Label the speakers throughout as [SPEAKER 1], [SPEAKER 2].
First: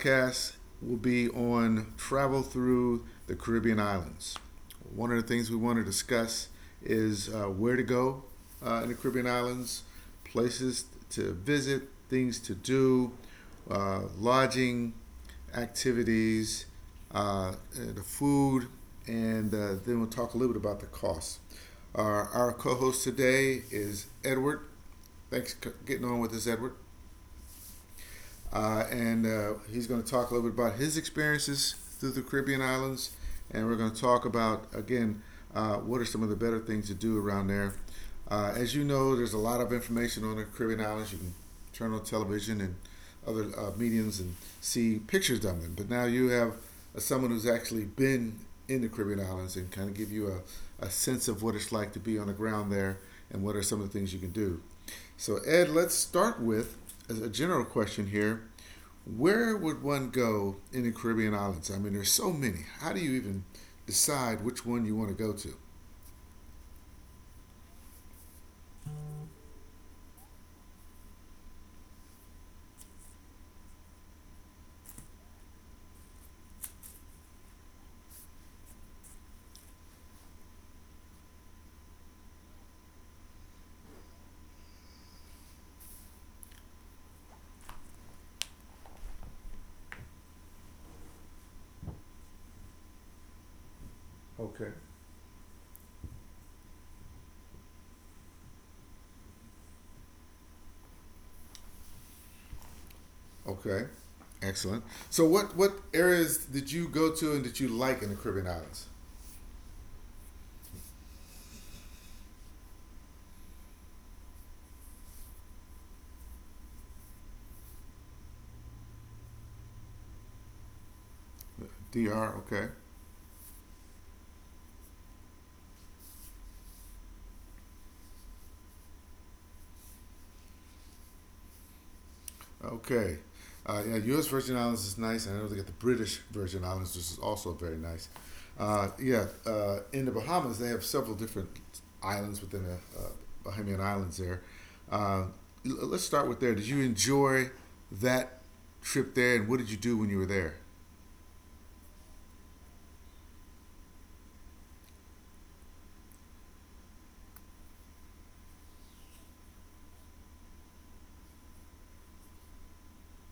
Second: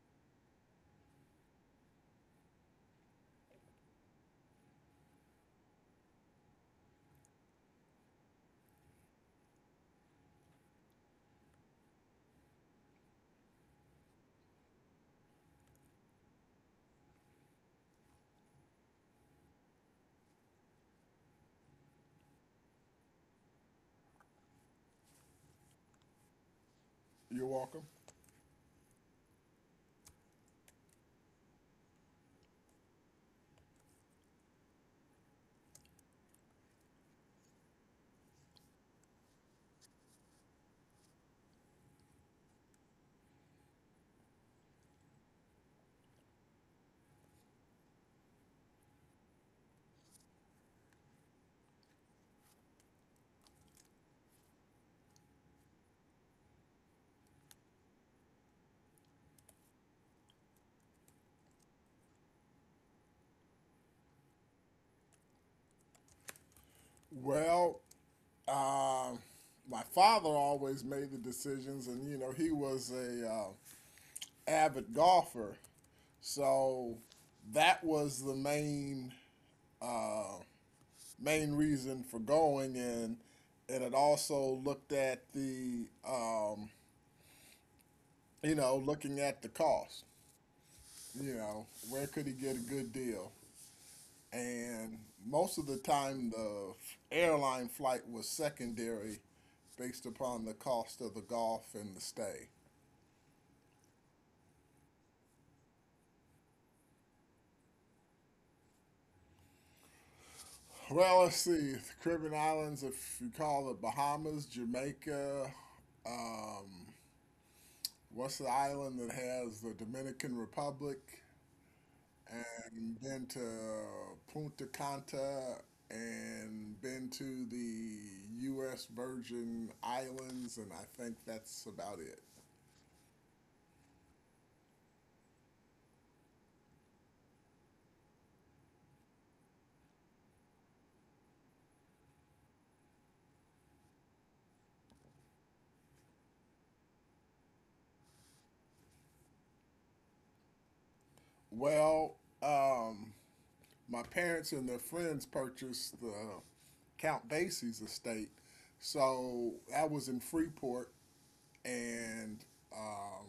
[SPEAKER 1] podcast will be on travel through the Caribbean islands. One of the things we want to discuss is where to go in the Caribbean islands, places to visit, things to do, lodging, activities, the food, and then we'll talk a little bit about the costs. Our co host today is Edward. Thanks for getting on with us, Edward.
[SPEAKER 2] You're welcome.
[SPEAKER 1] And he's going to talk a little bit about his experiences through the Caribbean islands. And we're going to talk about, again, what are some of the better things to do around there. As you know, there's a lot of information on the Caribbean islands. You can turn on television and other mediums and see pictures of them. But now you have someone who's actually been in the Caribbean islands and kind of give you a sense of what it's like to be on the ground there and what are some of the things you can do. So, Ed, let's start with as a general question here, where would one go in the Caribbean islands? I mean, there's so many. How do you even decide which one you want to go to?
[SPEAKER 2] Well, uh, my father always made the decisions, and you know he was a avid golfer, so that was the main uh, main reason for going, and it also looked at the you know looking at the cost. You know where could he get a good deal?
[SPEAKER 1] Okay.
[SPEAKER 2] And most of the time the airline flight was secondary based upon the cost of the golf and the stay.
[SPEAKER 1] Okay, excellent. So, what areas did you go to and did you like in the Caribbean islands?
[SPEAKER 2] Well, let's see. The Caribbean islands, if you call it Bahamas, Jamaica, what's the island that has the Dominican Republic,
[SPEAKER 1] D R, okay.
[SPEAKER 2] and been to Punta Cana and been to the U.S. Virgin Islands, and I think that's about it.
[SPEAKER 1] Okay. Yeah, U.S. Virgin Islands is nice, and I know they got the British Virgin Islands, which is also very nice. Yeah, in the Bahamas, they have several different islands within the uh, Bahamian Islands there. Uh, let's start with there. Did you enjoy that trip there, and what did you do when you were there?
[SPEAKER 2] Well, um, my parents and their friends purchased the Count Basie's estate. So that was in Freeport, and um,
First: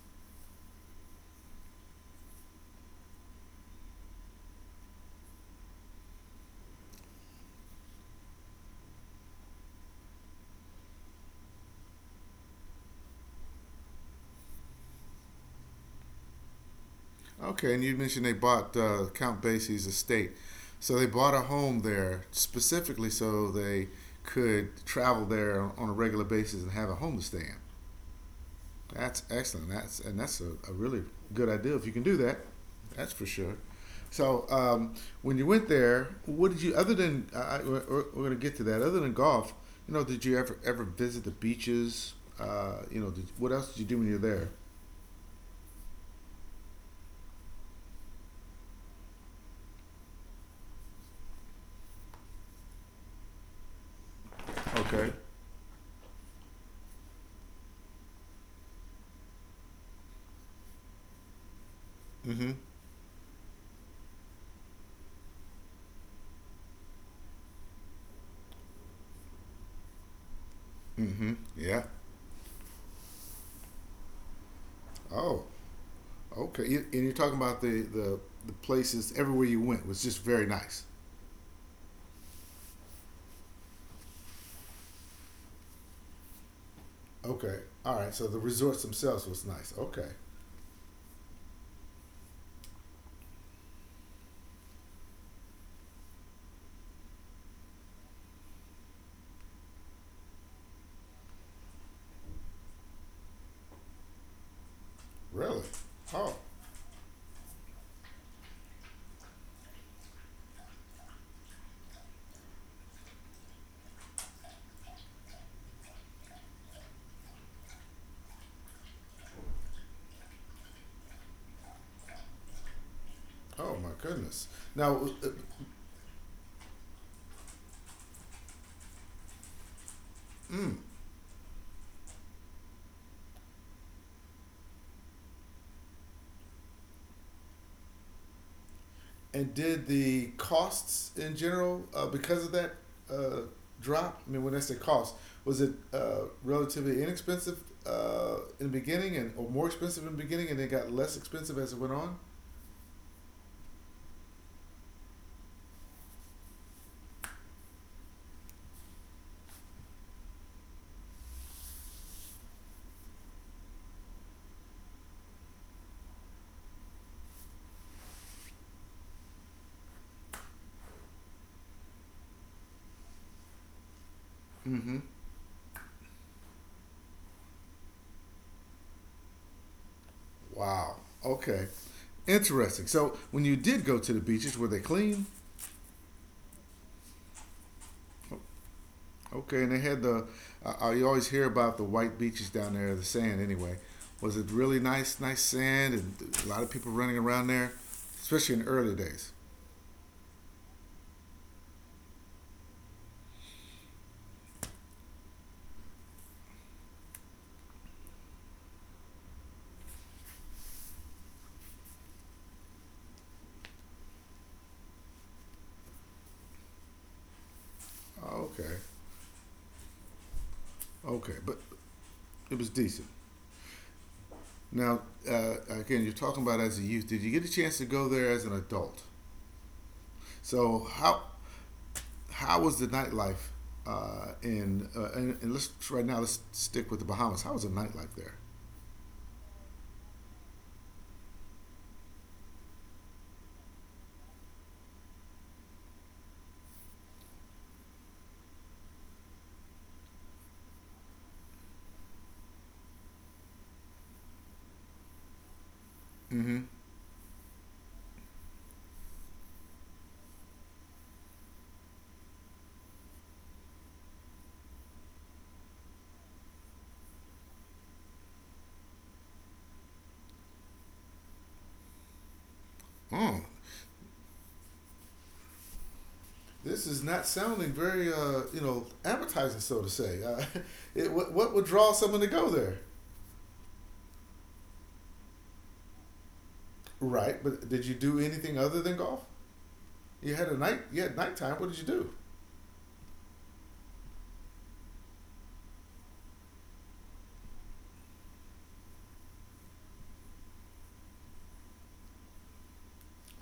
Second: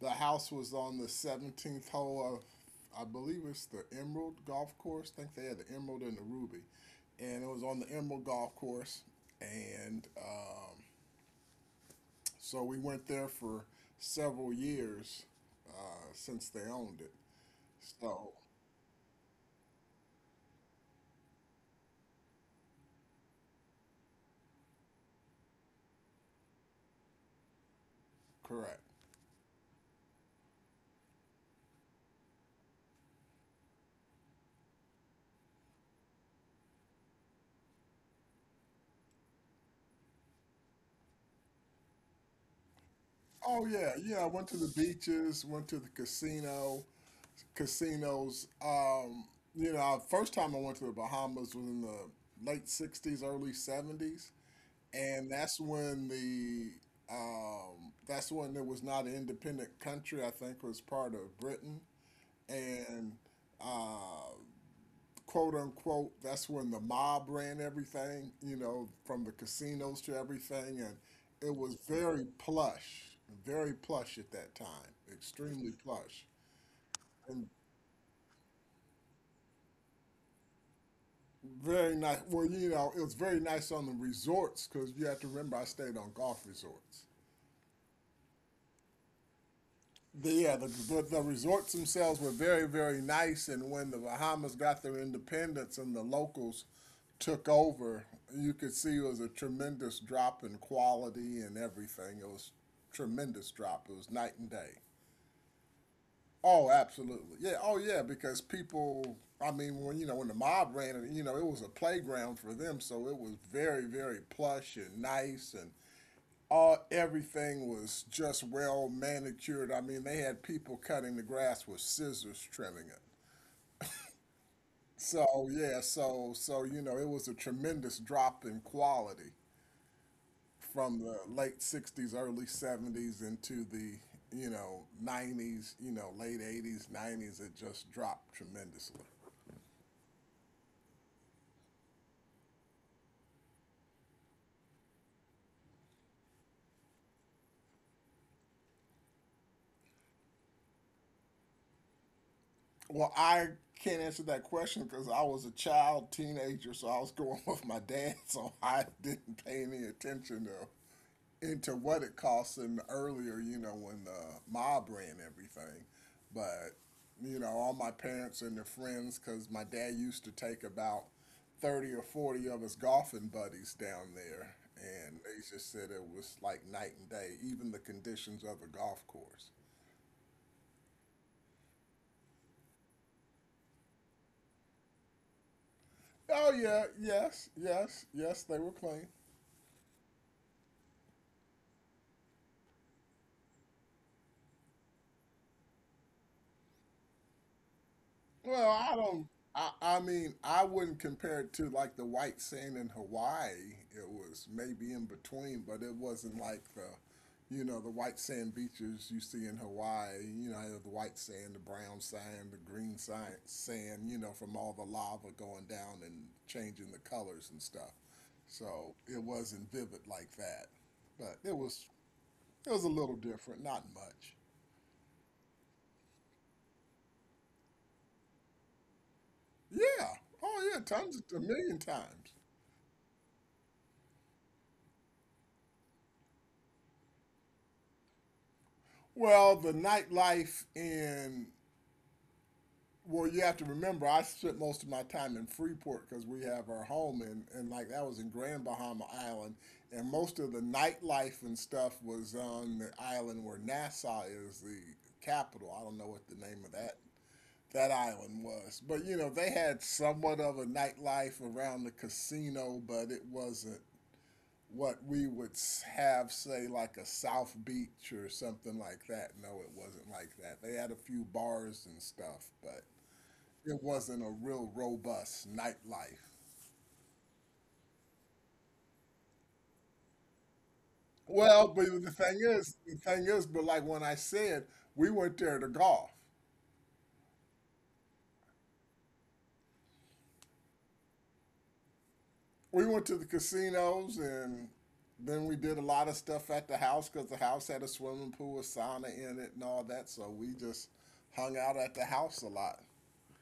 [SPEAKER 2] the house was on the 17th hole of, I believe it's the Emerald Golf Course. I think they had the Emerald and the Ruby. And it was on the Emerald Golf Course. And so we went there for several years uh, since they owned it.
[SPEAKER 1] Okay, and you mentioned
[SPEAKER 2] So,
[SPEAKER 1] they bought Count Basie's estate. So they bought a home there specifically so they could travel there on a regular basis and have a home to stay in.
[SPEAKER 2] correct.
[SPEAKER 1] That's excellent. That's and that's a really good idea if you can do that. That's for sure. So when you went there, what did you other than we're going to get to that. Other than golf, you know, did you ever visit the beaches? You know, did, what
[SPEAKER 2] Oh,
[SPEAKER 1] else did you
[SPEAKER 2] yeah,
[SPEAKER 1] do when you
[SPEAKER 2] yeah.
[SPEAKER 1] were
[SPEAKER 2] I went
[SPEAKER 1] there?
[SPEAKER 2] to the beaches, went to the casinos. You know, first time I went to the Bahamas was in the late '60s, early '70s,
[SPEAKER 1] Okay.
[SPEAKER 2] and that's when the that's when it was not an independent country. I think it was part of Britain,
[SPEAKER 1] Mm-hmm.
[SPEAKER 2] and uh, quote unquote, that's when the mob ran everything, you know, from the casinos to everything. And
[SPEAKER 1] Mm-hmm.
[SPEAKER 2] it was
[SPEAKER 1] Yeah.
[SPEAKER 2] very plush at that time,
[SPEAKER 1] Oh.
[SPEAKER 2] extremely plush.
[SPEAKER 1] Okay. You, and you're talking
[SPEAKER 2] And
[SPEAKER 1] about the places everywhere you went was just very nice.
[SPEAKER 2] very nice. Well, you know, it was very nice on the resorts because you have to remember I stayed on golf resorts.
[SPEAKER 1] Okay. All right. So the resorts themselves was nice. Okay.
[SPEAKER 2] But the resorts themselves were very, very nice. And when the Bahamas got their independence and the locals took over, you could see it was a tremendous drop in quality and everything. It was tremendous drop. It was night and day.
[SPEAKER 1] Really? Oh.
[SPEAKER 2] Oh, absolutely. Yeah. Oh, yeah. Because people, I mean, when you know when the mob ran it, you know, it was a playground for them. So it was very, very plush and nice, and all everything was just well manicured. I mean, they had people cutting the grass with scissors trimming it.
[SPEAKER 1] Oh my goodness! Now, uh,
[SPEAKER 2] So yeah, you know, it was a tremendous drop in quality
[SPEAKER 1] mm,
[SPEAKER 2] from the late 60s, early 70s into the, you know, 90s, you know, late 80s, 90s, it just dropped tremendously.
[SPEAKER 1] and did the costs in general because of that uh, drop? I mean, when I say cost, was it relatively inexpensive in the beginning, and or more expensive in the beginning, and then got less expensive as it went on?
[SPEAKER 2] Well, I can't answer that question because I was a child, teenager, so I was going with my dad, so I didn't pay any attention to into what it cost them earlier, you know, when the mob ran everything. But, you know, all my parents and their friends, because my dad used to take about 30 or 40 of his golfing buddies down there.
[SPEAKER 1] Mm-hmm.
[SPEAKER 2] And they just said it was like night and day, even the conditions of the golf course.
[SPEAKER 1] Wow. Okay. Interesting. So when you did go to the beaches, were they clean?
[SPEAKER 2] Oh, yeah, yes, yes, yes, they were clean.
[SPEAKER 1] Okay, and they had the. You always hear about the white beaches down there, the sand. Anyway, was it really nice, nice sand, and a lot of people running around there, especially in
[SPEAKER 2] Well,
[SPEAKER 1] the early
[SPEAKER 2] I don't.
[SPEAKER 1] days.
[SPEAKER 2] I, I mean, I wouldn't compare it to like the white sand in Hawaii. It was maybe in between, but it wasn't like you know, the white sand beaches you see in Hawaii. You know, the white sand, the brown sand, the green sand. You know, from all the lava going down and changing the colors and stuff.
[SPEAKER 1] Oh, okay,
[SPEAKER 2] So it wasn't vivid like that, but
[SPEAKER 1] okay, but it was
[SPEAKER 2] it was a
[SPEAKER 1] decent.
[SPEAKER 2] little different, not much.
[SPEAKER 1] Now, again, you're talking about as a youth. Did you get a chance to go there as an adult?
[SPEAKER 2] Yeah. Oh yeah,
[SPEAKER 1] So how
[SPEAKER 2] tons, a million times.
[SPEAKER 1] how was the nightlife and let's right now let's stick with the Bahamas. How was the nightlife there?
[SPEAKER 2] Well, the nightlife in well, you have to remember, I spent most of my time in Freeport because we have our home in, and like that was in Grand Bahama Island, and most of the nightlife and stuff was on the island where Nassau is the capital. I don't know what the name
[SPEAKER 1] Mm-hmm.
[SPEAKER 2] of that island was, but you know they had somewhat of a nightlife around the casino, but it wasn't what we would have say like a South Beach or something like that. No, it wasn't like that. They had a few bars and stuff, but
[SPEAKER 1] Oh,
[SPEAKER 2] it wasn't a real robust nightlife.
[SPEAKER 1] this is not sounding very, you know, appetizing, so to say. It, what would
[SPEAKER 2] Well, but
[SPEAKER 1] draw someone to go there?
[SPEAKER 2] but like when I said, we went there to golf.
[SPEAKER 1] Right, but did you do anything other than golf? You had a night, you had nighttime. What did you do?
[SPEAKER 2] We went to the casinos and then we did a lot of stuff at the house because the house had a swimming pool, a sauna in it, and all that. So we just hung out at the house a lot.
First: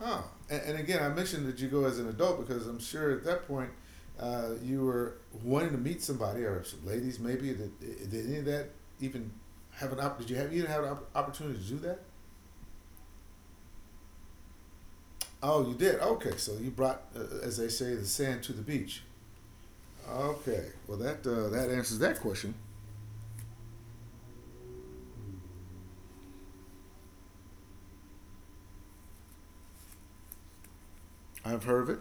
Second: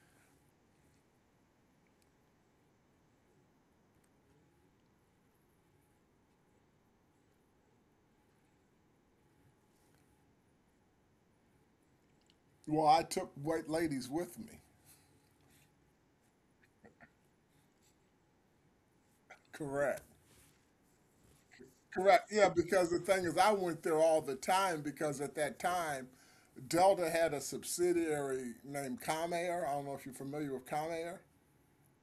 [SPEAKER 1] Oh, and again, I mentioned that you go as an adult because I'm sure at that point you were wanting to meet somebody or some ladies maybe. Did any of that even have an op? Did you have an opportunity to do that?
[SPEAKER 2] Well, I took white ladies with me.
[SPEAKER 1] Oh, you did. Okay, so you brought, as they say, the sand to the beach.
[SPEAKER 2] Correct.
[SPEAKER 1] Okay. Well, that that answers that
[SPEAKER 2] Correct. Yeah,
[SPEAKER 1] question.
[SPEAKER 2] because the thing is, I went there all the time because at that time, Delta had a subsidiary named Comair. I don't know if you're familiar with Comair.
[SPEAKER 1] I've heard of it.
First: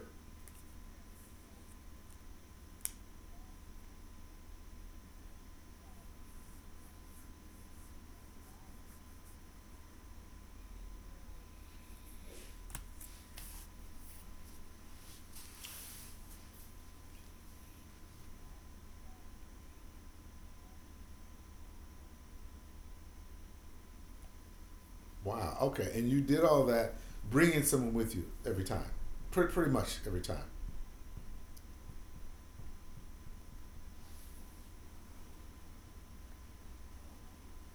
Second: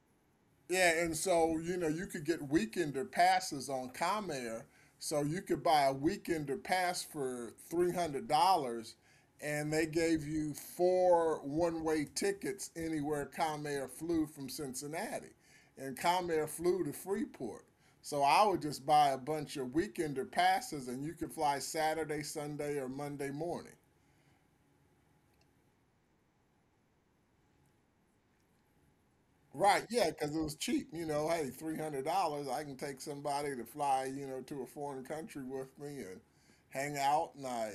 [SPEAKER 2] Yeah, and so you know you could get weekender passes on Comair, so you could buy a weekender pass for $300, and they gave you four one-way tickets anywhere Comair flew from Cincinnati, and Comair flew to Freeport. So I would just buy a bunch of weekender passes, and you could fly Saturday, Sunday, or Monday morning.
[SPEAKER 1] Wow. Okay. And you did all that, bringing someone with you every time, pretty, pretty
[SPEAKER 2] Right,
[SPEAKER 1] much
[SPEAKER 2] yeah,
[SPEAKER 1] every
[SPEAKER 2] because it
[SPEAKER 1] time.
[SPEAKER 2] was cheap, you know. Hey, $300, I can take somebody to fly, you know, to a foreign country with me and hang out, and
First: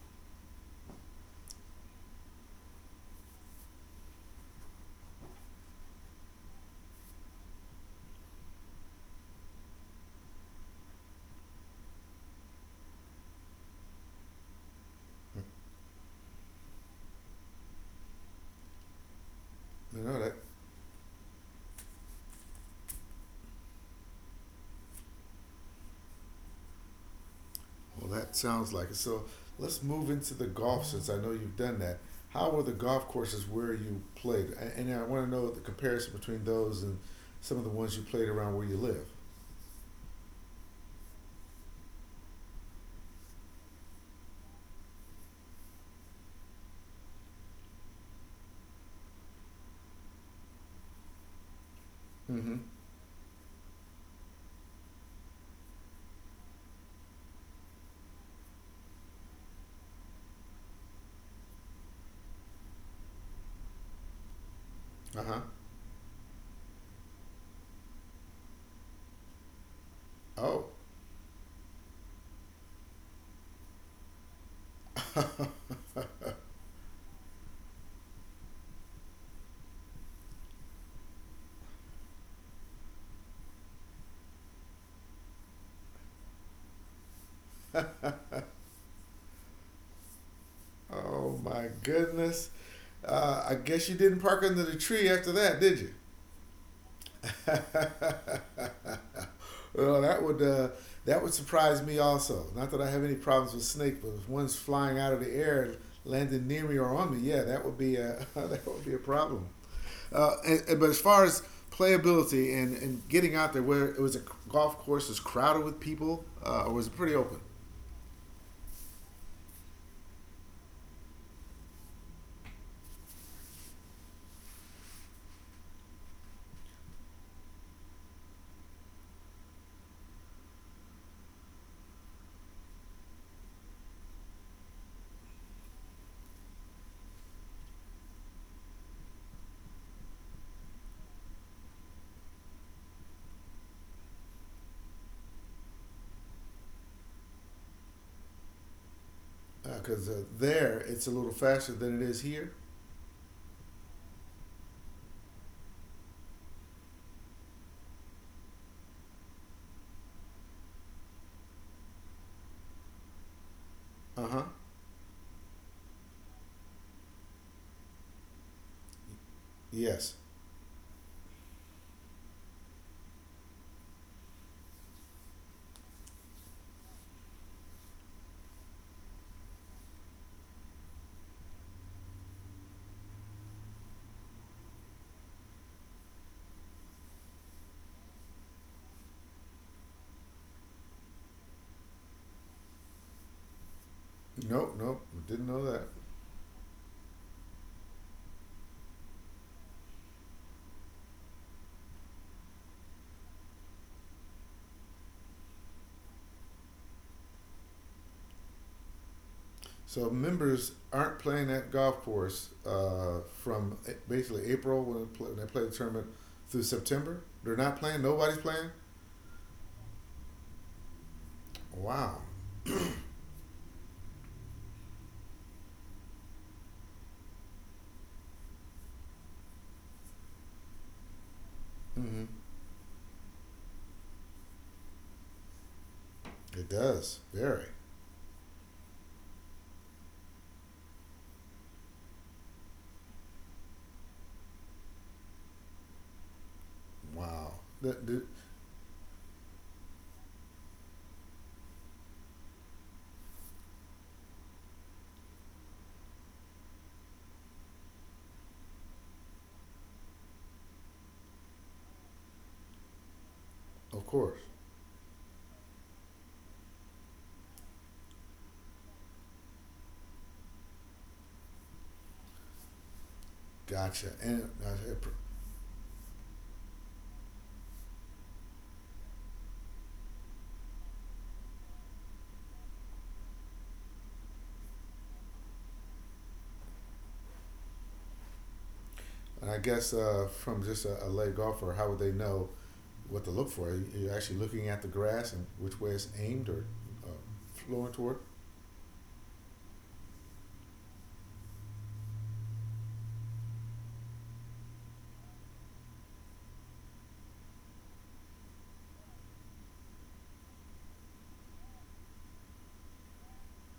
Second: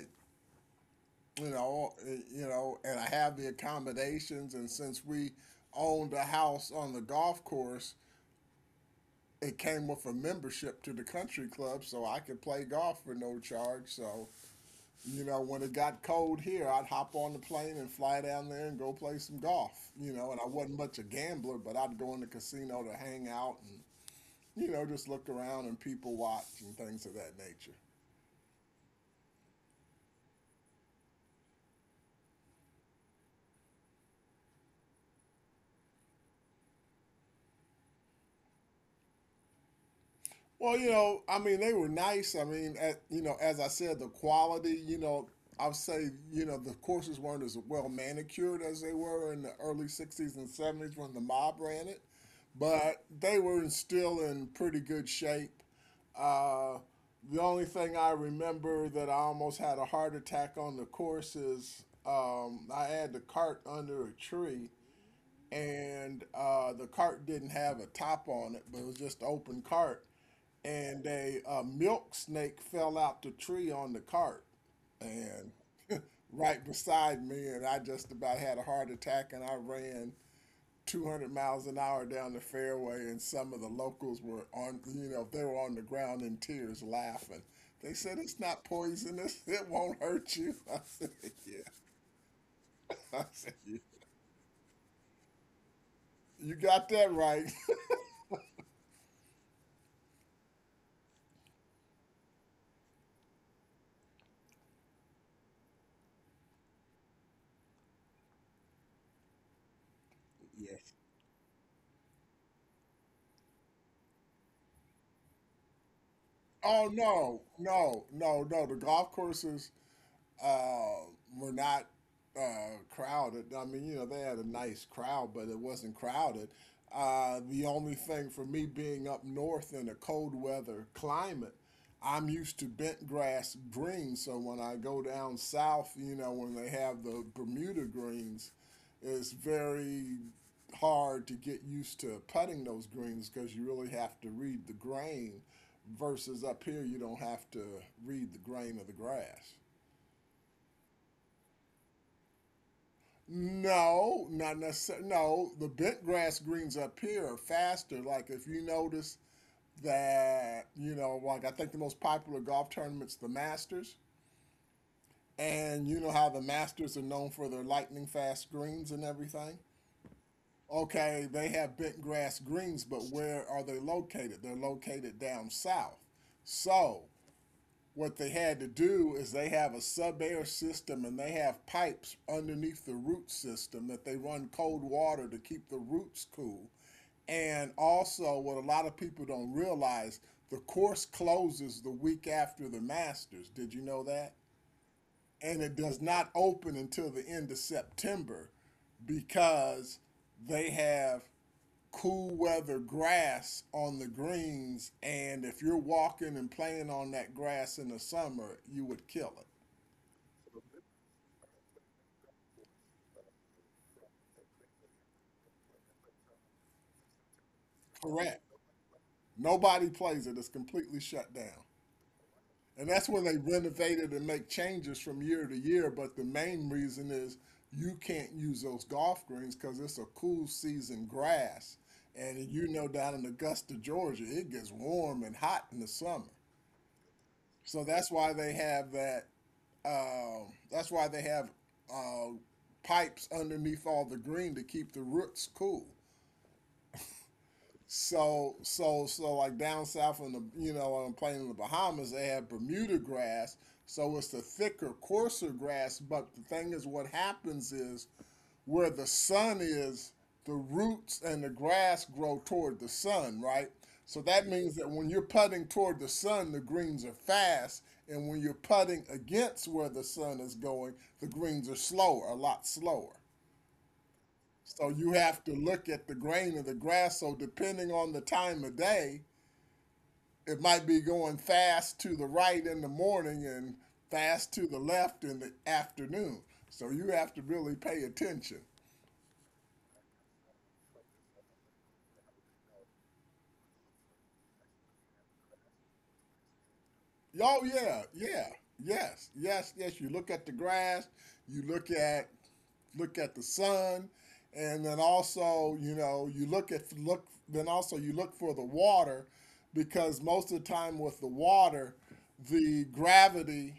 [SPEAKER 2] you know, you know, and I have the accommodations. And since we owned a house on the golf course, it came with a membership to the country club, so I could play golf for no charge. So, you know,
[SPEAKER 1] Hmm.
[SPEAKER 2] when it got cold here, I'd hop on the plane and fly down there and go play some golf,
[SPEAKER 1] You
[SPEAKER 2] you
[SPEAKER 1] know
[SPEAKER 2] know.
[SPEAKER 1] that.
[SPEAKER 2] And I wasn't much a gambler, but I'd go in the casino to hang out and you know, just look around and people watch and things of that nature.
[SPEAKER 1] Well, that sounds like it. So let's move into the golf since I know you've done that. How were the golf courses where you played? And I want to know the comparison between those and some of the ones you played around where you live.
[SPEAKER 2] Well, you know, I mean, they were nice. I mean, you know, as I said, the quality, you know, I would say, you know, the courses weren't as well manicured as they were in the early 60s and 70s when the mob ran it,
[SPEAKER 1] Mm-hmm.
[SPEAKER 2] but they were still in pretty good shape. Uh, the only thing I remember that I almost had a heart attack on the course is I had the cart under a tree
[SPEAKER 1] Uh huh.
[SPEAKER 2] and the cart didn't have a top on it, but it was just an open cart.
[SPEAKER 1] Oh.
[SPEAKER 2] And a, milk snake fell out the tree on the cart, and right beside me, and I just about had a heart attack, and I ran 200 miles an hour down the fairway, and some of the locals were on, you know, they were on the ground in tears laughing. They said it's not poisonous. It won't hurt you. I said,
[SPEAKER 1] Oh
[SPEAKER 2] yeah.
[SPEAKER 1] my goodness.
[SPEAKER 2] I said,
[SPEAKER 1] I
[SPEAKER 2] yeah.
[SPEAKER 1] guess you didn't park under the tree after that, did you?
[SPEAKER 2] You got that right.
[SPEAKER 1] Well, that would surprise me also. Not that I have any problems with snake, but if one's flying out of the air, and landing near me or on me, yeah, that would be a that would be a problem. And,
[SPEAKER 2] Yeah.
[SPEAKER 1] and- but as far as playability and getting out there, where it was a golf course was crowded with people, or was
[SPEAKER 2] Oh
[SPEAKER 1] it pretty open?
[SPEAKER 2] no, no, no, no. The golf courses uh, were not crowded. I mean, you know, they had a nice crowd, but it wasn't crowded. The only thing for me being up north in a cold weather climate, I'm used to bent grass greens. So when I go down south, you know, when they have the Bermuda greens, it's very hard to get used to putting those greens because you really have to read the grain versus up here you don't have to read the grain of the grass.
[SPEAKER 1] Because there, it's a little faster than it is here.
[SPEAKER 2] No, not necessarily. No, the bent grass greens up here are faster. Like if you notice that, you know, like I think the most popular golf tournament's the Masters,
[SPEAKER 1] Uh huh.
[SPEAKER 2] and you know how the Masters are known for their lightning fast greens and everything.
[SPEAKER 1] Yes.
[SPEAKER 2] Okay, they have bent grass greens, but where are they located? They're located down south. So what they had to do is they have a sub-air system and they have pipes underneath the root system that they run cold water to keep the roots cool. And also, what a lot of people don't realize, the course closes the week after the Masters. Did you know that?
[SPEAKER 1] Nope. Nope. Didn't
[SPEAKER 2] And
[SPEAKER 1] know
[SPEAKER 2] it
[SPEAKER 1] that.
[SPEAKER 2] does not open until the end of September because they have cool weather grass on the greens, and if you're walking and playing on that grass in the summer, you would kill it.
[SPEAKER 1] So members aren't playing that golf course from basically April when, it when they play the tournament through September. They're not playing. Nobody's
[SPEAKER 2] Correct.
[SPEAKER 1] playing.
[SPEAKER 2] Nobody plays it. It's completely shut down.
[SPEAKER 1] Wow,
[SPEAKER 2] And that's when they renovate it and make changes from year to year. But the main reason is you can't use those golf greens because it's a cool season grass.
[SPEAKER 1] mm-hmm.
[SPEAKER 2] And you know, down in Augusta, Georgia, it gets warm and hot in the summer.
[SPEAKER 1] It does very
[SPEAKER 2] So that's why they have that that's why they have uh, pipes underneath all the green to keep the roots cool.
[SPEAKER 1] wow. That, that-
[SPEAKER 2] So like down south in the you know on a plane in the Bahamas they have Bermuda grass, so it's the thicker, coarser grass. But the thing is, what happens is where the sun is, the roots and the grass grow toward the sun, right?
[SPEAKER 1] of
[SPEAKER 2] So
[SPEAKER 1] course,
[SPEAKER 2] that means that when you're putting toward the sun, the greens are fast, and when you're putting against where the sun is going, the greens are slower, a lot slower.
[SPEAKER 1] gotcha.
[SPEAKER 2] So you have to look at the grain of the grass. So depending on the time of day, it might be going fast to the right in the morning and fast to the left in the afternoon. So you have to really pay attention.
[SPEAKER 1] And I guess from just a lay golfer, how would they know what to look for? Are you- are actually looking at the grass and which way it's aimed or uh,
[SPEAKER 2] Oh
[SPEAKER 1] flowing
[SPEAKER 2] yeah,
[SPEAKER 1] toward.
[SPEAKER 2] yeah, yes, yes, yes. You look at the grass. You look at the sun, and then also you look at look then also you look for the water because most of the time with the water, the gravity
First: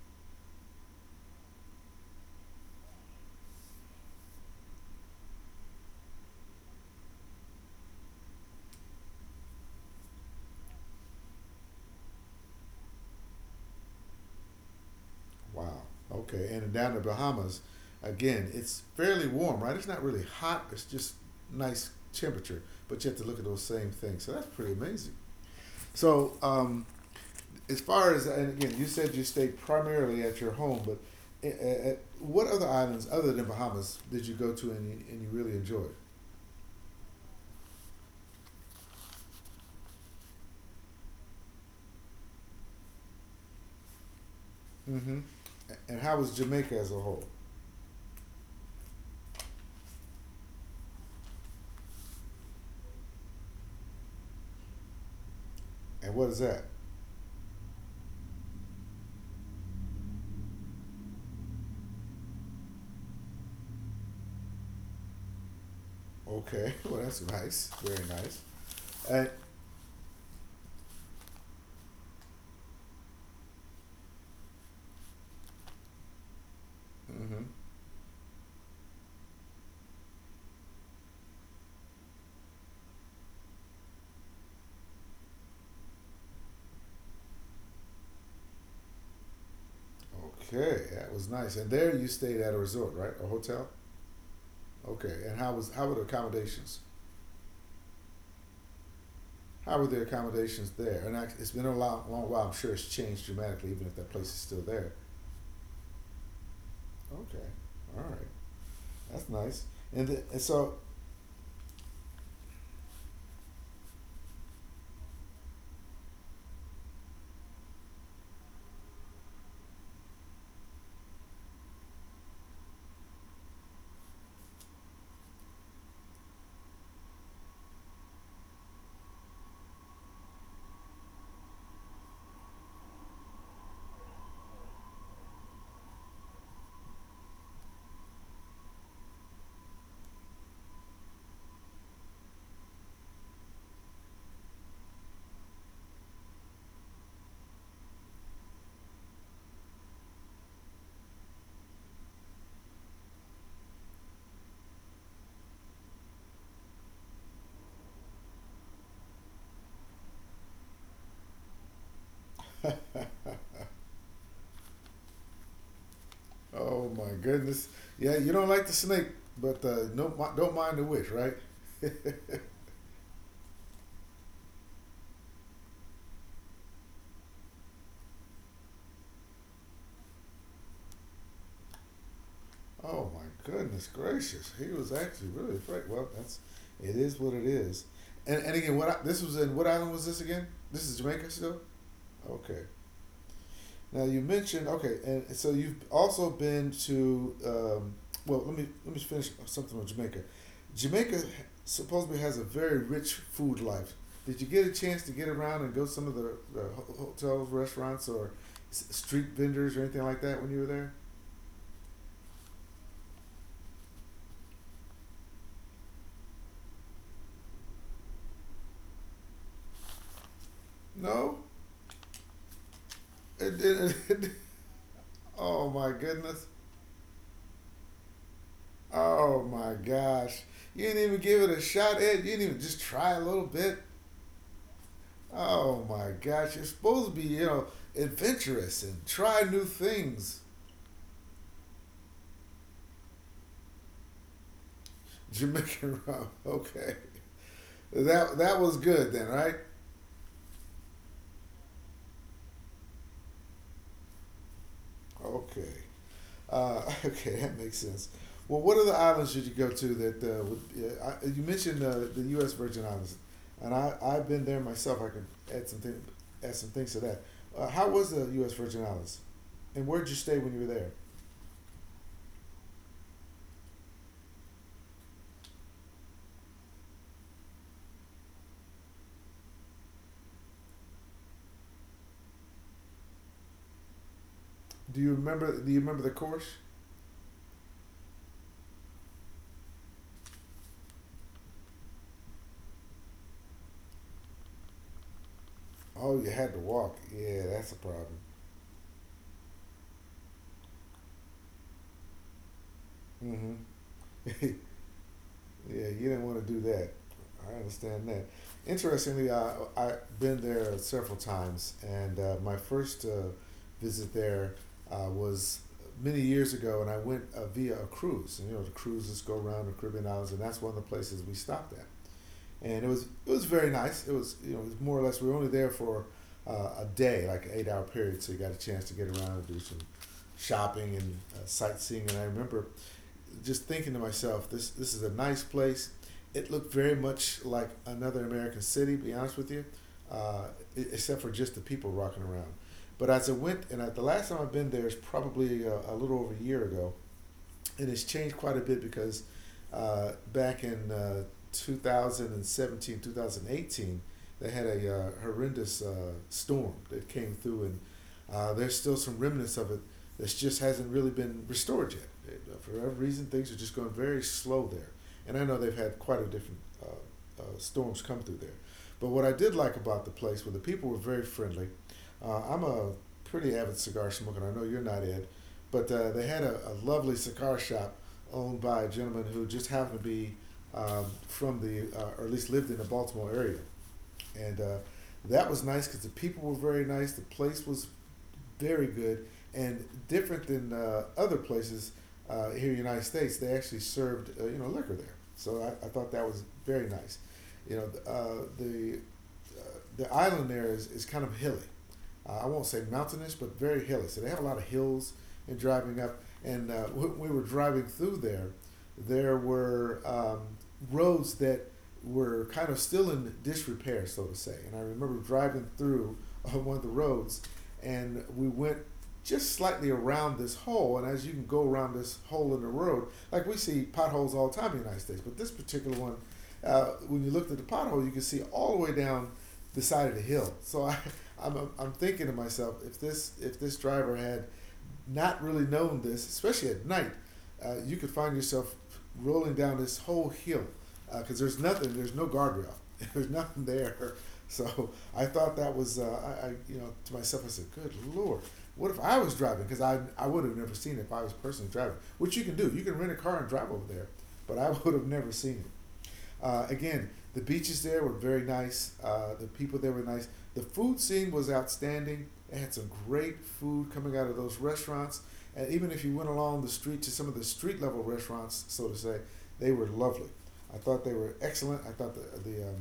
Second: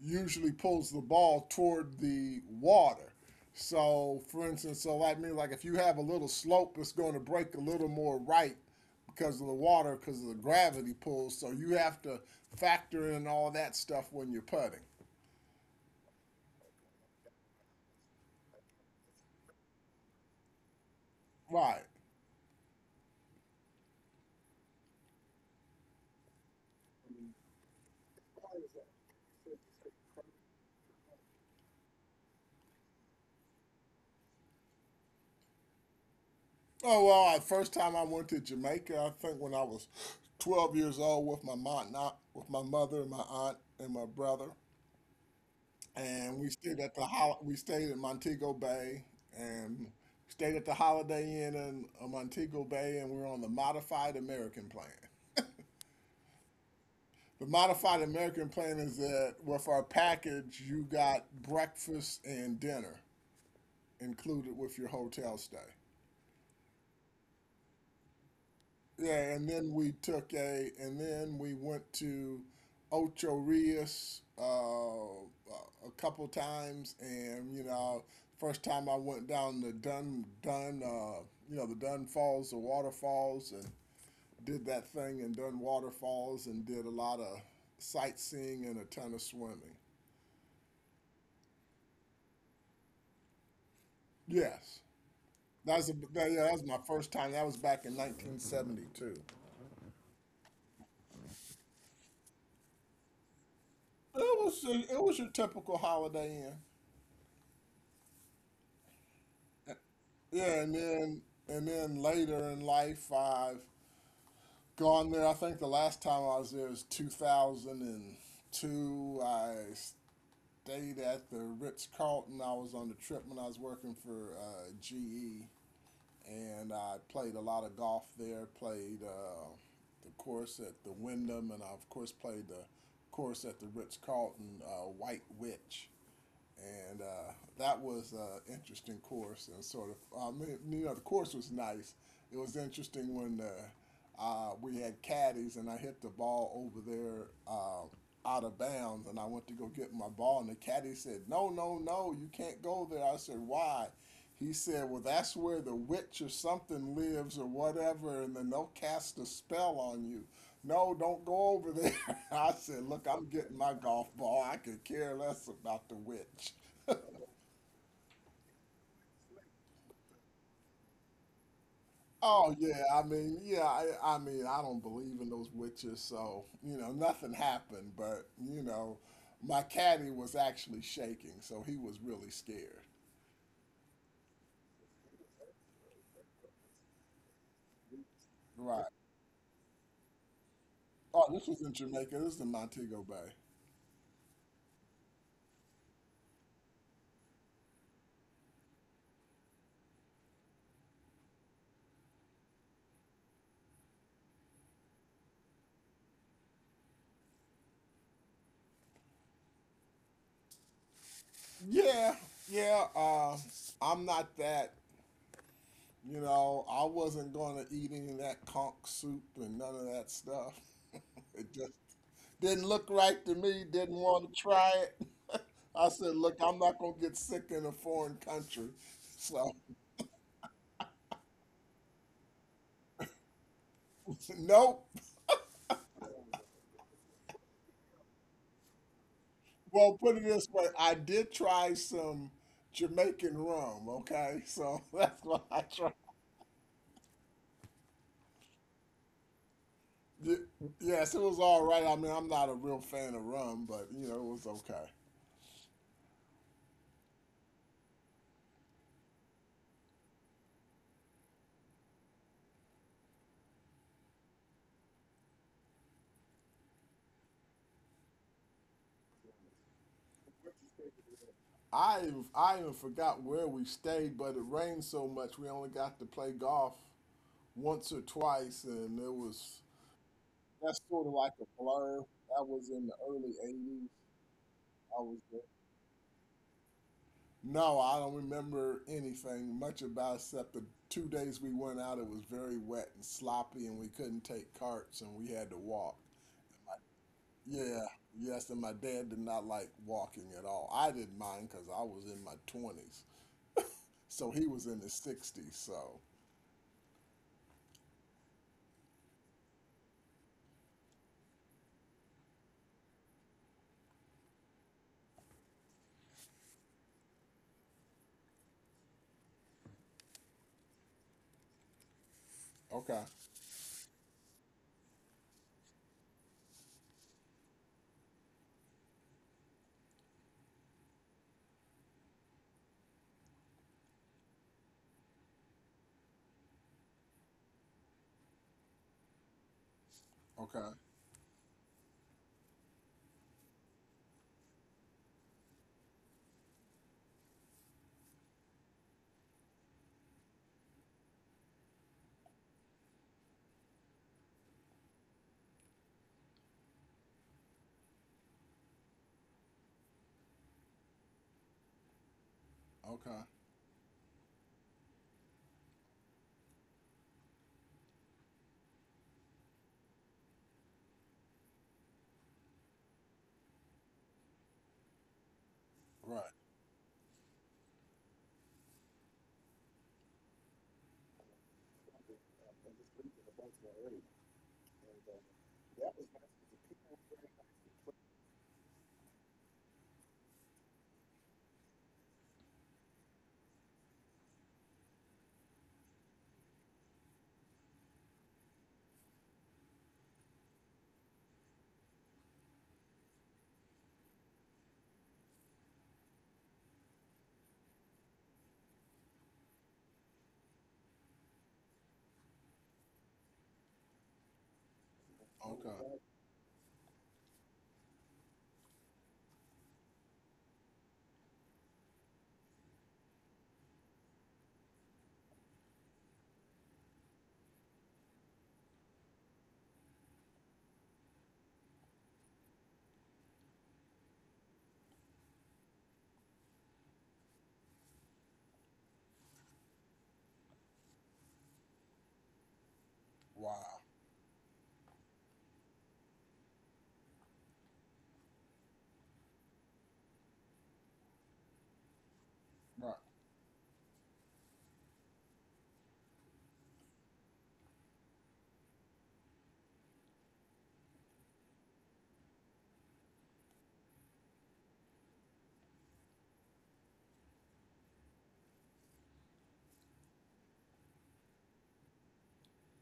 [SPEAKER 2] usually pulls the ball toward the water. So, for instance, so like me, like if you have a little slope, it's going to break a little more right because of the water, because of the gravity pull. So you have to factor in all that stuff when you're putting.
[SPEAKER 1] Wow. Okay. And down in the Bahamas, again, it's fairly warm, right? It's not really hot. It's just
[SPEAKER 2] Right.
[SPEAKER 1] nice temperature. But you have to look at those same things. So that's pretty amazing. So as far as and again, you said you stayed primarily at your home, but a- what other islands other than Bahamas did you go to and you really enjoyed?
[SPEAKER 2] Oh well, the first time I went to Jamaica, I think when I was 12 years old with my mom, not with my mother and my aunt and my brother,
[SPEAKER 1] Mm-hmm. And how was
[SPEAKER 2] and we
[SPEAKER 1] Jamaica
[SPEAKER 2] stayed
[SPEAKER 1] as
[SPEAKER 2] at
[SPEAKER 1] a
[SPEAKER 2] the
[SPEAKER 1] whole?
[SPEAKER 2] we stayed at Montego Bay and stayed at the Holiday Inn in Montego Bay, and we were on the Modified American Plan.
[SPEAKER 1] And what is that?
[SPEAKER 2] The Modified American Plan is that with our package, you got breakfast and dinner included with your hotel stay.
[SPEAKER 1] Okay. Well, that's nice. Very nice. And,
[SPEAKER 2] Yeah, and then we went to Ocho Rios a couple times,
[SPEAKER 1] mhm.
[SPEAKER 2] and you know, first time I went down the Dun Dun, you know, the Dun Falls, the waterfalls, and did that thing in Dun Waterfalls, and did a lot of sightseeing and a ton of swimming.
[SPEAKER 1] Okay, that was nice. And there you stayed at a resort, right? A hotel?
[SPEAKER 2] Yes,
[SPEAKER 1] Okay. And how was how were the
[SPEAKER 2] that was my
[SPEAKER 1] accommodations?
[SPEAKER 2] first time. That was back in 1972.
[SPEAKER 1] How were the accommodations there? And I, it's been a long, long while. I'm sure it's changed dramatically, even if that place is
[SPEAKER 2] It
[SPEAKER 1] still
[SPEAKER 2] was
[SPEAKER 1] there.
[SPEAKER 2] your typical Holiday Inn.
[SPEAKER 1] Okay. All right. That's nice. And, the, and
[SPEAKER 2] Yeah,
[SPEAKER 1] so,
[SPEAKER 2] and then later in life, I've gone there. I think the last time I was there was 2002. I stayed at the Ritz Carlton. I was on the trip when I was working for GE, and I played a lot of golf there. Played the course at the Wyndham, and I of course played the course at the Ritz Carlton, White Witch, and that was an interesting course and sort of you know, the course was nice. It was interesting when we had caddies and I hit the ball over there, out of bounds, and I went to go get my ball and the caddy said, no, no, no, you can't go there. I said, why? He said, well, that's where the witch or something lives or whatever, and then they'll cast a spell on you. No, don't go over there. I said, look, I'm getting my golf ball. I could care less about the witch.
[SPEAKER 1] oh my goodness. Yeah, you don't like the snake, but no, don't mind the witch, right?
[SPEAKER 2] Oh yeah, I mean, yeah, I mean, I don't believe in those witches, so you know, nothing happened. But you know, my caddy was actually shaking, so he was really scared.
[SPEAKER 1] Oh my goodness gracious. He was actually really afraid. Well, that's it is what it is. And again,
[SPEAKER 2] Right.
[SPEAKER 1] what I, this was in what island was this again? This is
[SPEAKER 2] Oh,
[SPEAKER 1] Jamaica
[SPEAKER 2] this
[SPEAKER 1] still.
[SPEAKER 2] was in Jamaica. This is in
[SPEAKER 1] Okay.
[SPEAKER 2] Montego Bay.
[SPEAKER 1] Now you mentioned okay, and so you've also been to well. Let me finish something on Jamaica. Jamaica supposedly has a very rich food life. Did you get a chance to get around and go to some of the uh, hotels, restaurants, or street vendors or anything like that when you were there?
[SPEAKER 2] Yeah, yeah. I'm not that. You know, I wasn't going to eat any of that conch soup and none of that stuff.
[SPEAKER 1] No,
[SPEAKER 2] It just didn't look right to
[SPEAKER 1] it
[SPEAKER 2] me, didn't want
[SPEAKER 1] didn't.
[SPEAKER 2] to try it.
[SPEAKER 1] Oh
[SPEAKER 2] I
[SPEAKER 1] my
[SPEAKER 2] said, look,
[SPEAKER 1] goodness.
[SPEAKER 2] I'm not going to get sick in a foreign country.
[SPEAKER 1] Oh
[SPEAKER 2] So,
[SPEAKER 1] my gosh. You didn't even give it a shot, Ed. You didn't even just try a little bit.
[SPEAKER 2] nope.
[SPEAKER 1] Oh my gosh, you're supposed to be, you know, adventurous and try new
[SPEAKER 2] Well, put it
[SPEAKER 1] things.
[SPEAKER 2] this way, I did try some Jamaican rum, okay? So that's what I tried.
[SPEAKER 1] Jamaican rum. Okay. That that was good then, right?
[SPEAKER 2] Y- Yes, it was all right. I mean, I'm not a real fan of rum, but you know, it was okay.
[SPEAKER 1] Okay. Okay, that makes sense. Well, what other islands should you go to that I, you mentioned the U.S. Virgin Islands, and I I've been there myself. I can add some thing, add some things to that. How was the U.S. Virgin Islands, and where did you stay when you were there?
[SPEAKER 2] I even forgot where we stayed, but it rained so much we only got to play golf once or twice, and it was that's sort of like a blur. That was in the early '80s. I
[SPEAKER 1] Do you
[SPEAKER 2] was there.
[SPEAKER 1] remember? Do you remember the course?
[SPEAKER 2] No, I don't remember anything much about it except the 2 days we went out. It was very wet and sloppy, and we couldn't take carts, and we had to walk.
[SPEAKER 1] Oh, you had to walk. Yeah, that's a
[SPEAKER 2] Yeah,
[SPEAKER 1] problem.
[SPEAKER 2] yes, and my dad did not like walking at all. I didn't mind because I was in my 20s.
[SPEAKER 1] Hmm.
[SPEAKER 2] So he
[SPEAKER 1] Yeah,
[SPEAKER 2] was in the 60s.
[SPEAKER 1] you
[SPEAKER 2] So,
[SPEAKER 1] didn't want to do that. I understand that. Interestingly, I I've been there several times, and my first visit there was many years ago, and I went via a cruise. And, you know, the cruises go around the Caribbean islands, and that's one of the places we stopped at. And
[SPEAKER 2] okay,
[SPEAKER 1] it was very nice. It was you know it was more or less we were only there for a day, like an 8 hour period, so you got a chance to get around and do some shopping and sightseeing. And I remember just thinking to myself, this is a nice place. It looked very much like another American city, to be honest with you, uh,
[SPEAKER 2] okay,
[SPEAKER 1] except for just the people rocking around. But as I went, and the last time I've been there is probably a little over a year ago, it has changed quite a bit because back in 2017, they had a horrendous storm that came through, and there's still some remnants of it that just hasn't really been restored yet. For whatever
[SPEAKER 2] okay,
[SPEAKER 1] reason, things are just going very slow there. And I know they've had quite a different storms come through there. But what I did like about the place were the people were very friendly. I'm a pretty avid cigar smoker, and I know you're not, Ed. But they
[SPEAKER 2] right,
[SPEAKER 1] had a lovely cigar shop owned by a gentleman who just happened to be from the, or at least lived in the Baltimore area. And that was nice because the people were very nice, the place was very good, and different than other places here in the United States. They actually served, liquor there. So I thought that was very nice. You know, uh, the, uh, the island there is kind of hilly. I won't say mountainous, but very hilly. So they have a lot of hills and driving up. And when we were driving through there, there were roads that were kind of still in disrepair, so to say. And I remember driving
[SPEAKER 2] okay,
[SPEAKER 1] through on one of the roads, and we went just slightly around this hole. And as you can go around this hole in the road, like we see potholes all the time in the United States, but this particular one, when you looked at the pothole, you could see all the way down the side of the hill. So I'm thinking to myself, if this driver had not really known this, especially at night, you could find yourself rolling down this whole hill because there's nothing, there's no guardrail, there's nothing
[SPEAKER 2] wow,
[SPEAKER 1] there. So I thought that was, to myself, I said, good lord, what if I was driving? Because I would have never seen it if I was personally driving, which you can do. You
[SPEAKER 2] right,
[SPEAKER 1] can rent a car and drive over there, but I would have never seen it. Again, the beaches there were very nice. The people there were nice. The food scene was outstanding. They had some great food coming out of those restaurants. And even if you went along the street to some of the street level restaurants, so to say, they were lovely. I thought they were excellent. I thought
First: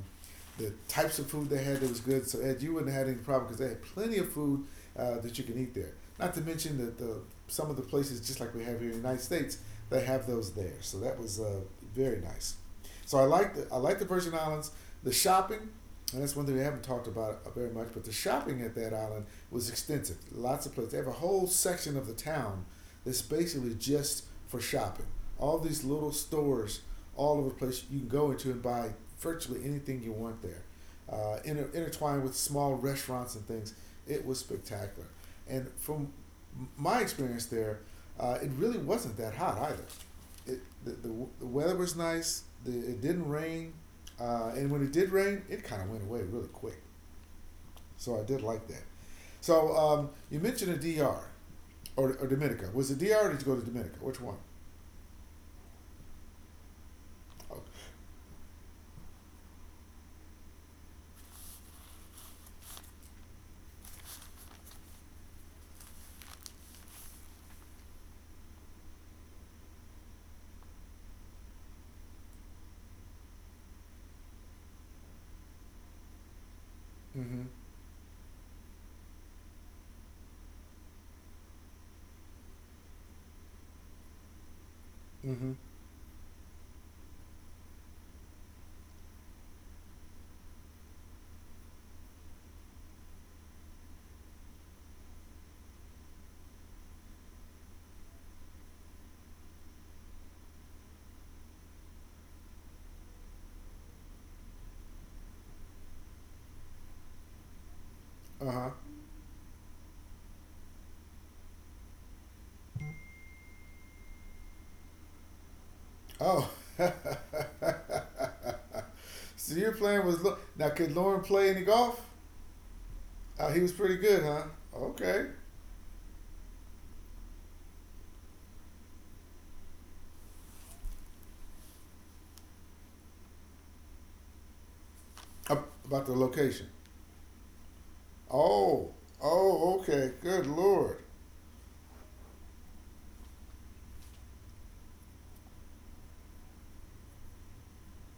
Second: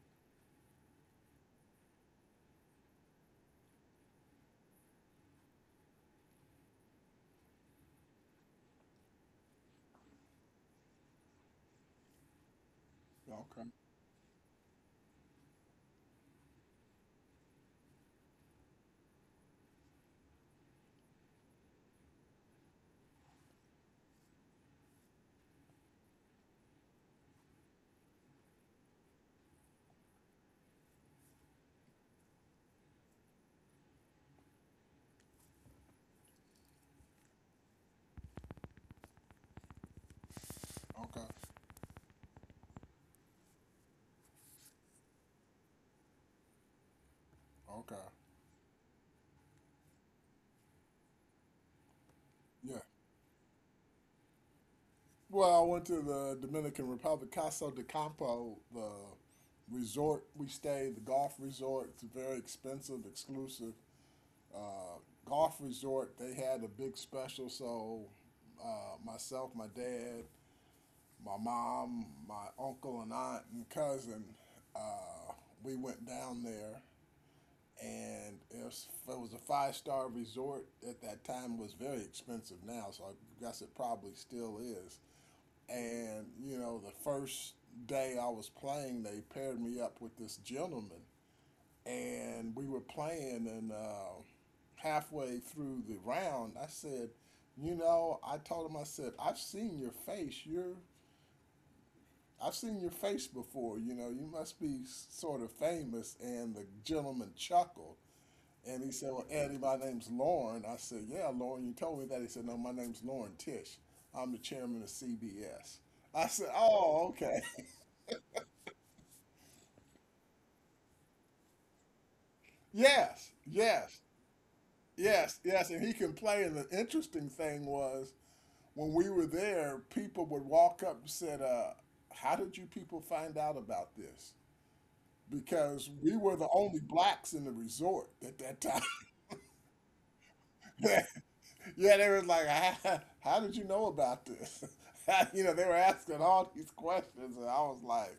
[SPEAKER 1] the types of food they had that was good. So Ed, you wouldn't have had any problem because they had plenty of food that you can eat there. Not to mention that the some of the places, just like we have here in the United States, they have those there. So that was very nice. So I like the
[SPEAKER 2] okay,
[SPEAKER 1] I like the Virgin Islands. The shopping, and that's one thing we haven't talked about very much, but the shopping at that island was extensive. Lots of places. They have a whole section of the town that's basically just for shopping. All these little stores all over the place you can go into and buy virtually anything you want there. Intertwined with small restaurants and things. It was spectacular. And from my experience there, it really wasn't that hot either. it, the,
[SPEAKER 2] okay,
[SPEAKER 1] the, the weather was nice. It didn't rain, and when it did rain, it kind of went away really quick.
[SPEAKER 2] okay,
[SPEAKER 1] So I did like that. So you mentioned the DR or Dominica.
[SPEAKER 2] yeah.
[SPEAKER 1] Was it DR or did you go to Dominica? Which one?
[SPEAKER 2] Well, I went to the Dominican Republic,
[SPEAKER 1] Oh.
[SPEAKER 2] Casa de Campo, the resort we stayed, the golf resort. It's a very expensive, exclusive golf resort. They had a big special, so myself, my dad, my mom, my uncle and aunt and cousin, uh, we went down there,
[SPEAKER 1] Mm-hmm.
[SPEAKER 2] and it was a five-star resort. At that time it was very expensive. Now, so I guess it probably still is.
[SPEAKER 1] Mm-hmm.
[SPEAKER 2] And you know, the first day I was playing they paired me up with this gentleman, and we were playing, and halfway through the round I said, you know, I told him, I said, I've seen your face before. You know, you must be sort of famous. And the gentleman chuckled,
[SPEAKER 1] Uh-huh.
[SPEAKER 2] and he said, well, Andy, my name's Lauren. I said, yeah, Lauren, you told me that. He said, no, my name's Lauren Tish. I'm the chairman of CBS. I
[SPEAKER 1] Oh.
[SPEAKER 2] said, oh, okay.
[SPEAKER 1] So your plan was look, now could Lauren play any golf?
[SPEAKER 2] Yes,
[SPEAKER 1] He was pretty
[SPEAKER 2] yes,
[SPEAKER 1] good, huh? Okay.
[SPEAKER 2] yes, yes. And he can play. And the interesting thing was when we were there, people would walk up and said, how did you people find out about this? Because
[SPEAKER 1] About the
[SPEAKER 2] we were the
[SPEAKER 1] location.
[SPEAKER 2] only blacks in the resort at that time.
[SPEAKER 1] Oh. Oh, okay. Good lord.
[SPEAKER 2] Yeah, they were like, how did you know about this? You know, they were asking all these questions, and I was like,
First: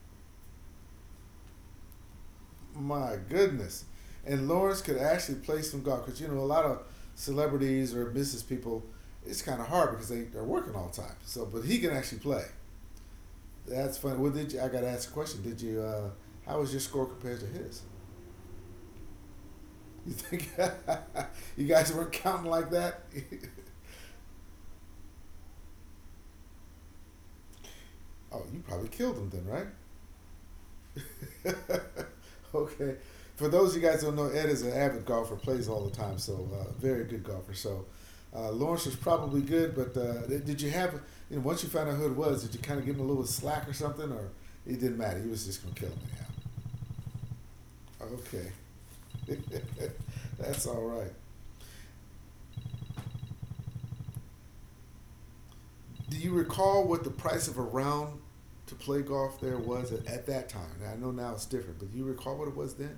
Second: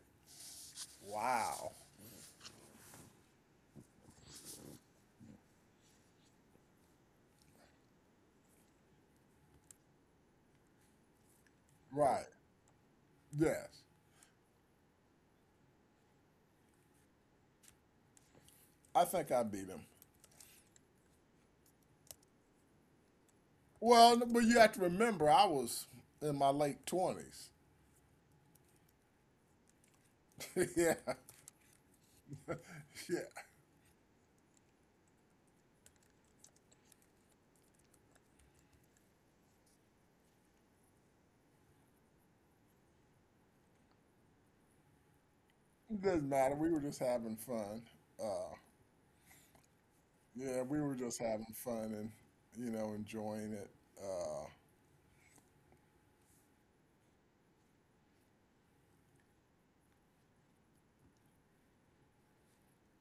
[SPEAKER 2] wow.
[SPEAKER 1] My goodness. And Lawrence could actually play some golf because, you know, a lot of celebrities or business people, it's kind of hard because they are working all the time. So, but he can actually
[SPEAKER 2] Right.
[SPEAKER 1] play.
[SPEAKER 2] Yes.
[SPEAKER 1] That's funny. Well, I got to ask a question. Did you, how was your score compared to his?
[SPEAKER 2] I think I beat him.
[SPEAKER 1] You think you guys weren't counting like that?
[SPEAKER 2] Well, but you have to remember, I was in my late 20s.
[SPEAKER 1] Oh, you probably killed him then, right?
[SPEAKER 2] Yeah.
[SPEAKER 1] Okay.
[SPEAKER 2] Yeah.
[SPEAKER 1] For those of you guys who don't know, Ed is an avid golfer, plays all the time, so very good golfer. So Lawrence was probably good, but you know, once you found out who it was, did you kind of give him a little slack or something, or it didn't matter? He was just going to kill him
[SPEAKER 2] It doesn't matter. We were just having fun.
[SPEAKER 1] anyhow.
[SPEAKER 2] Uh,
[SPEAKER 1] Okay.
[SPEAKER 2] yeah,
[SPEAKER 1] That's
[SPEAKER 2] we
[SPEAKER 1] all
[SPEAKER 2] were
[SPEAKER 1] right.
[SPEAKER 2] just having fun and, you know, enjoying it. Uh,
[SPEAKER 1] Do you recall what the price of a round to play golf there was at that time? Now, I know now it's different, but do you recall what it was then?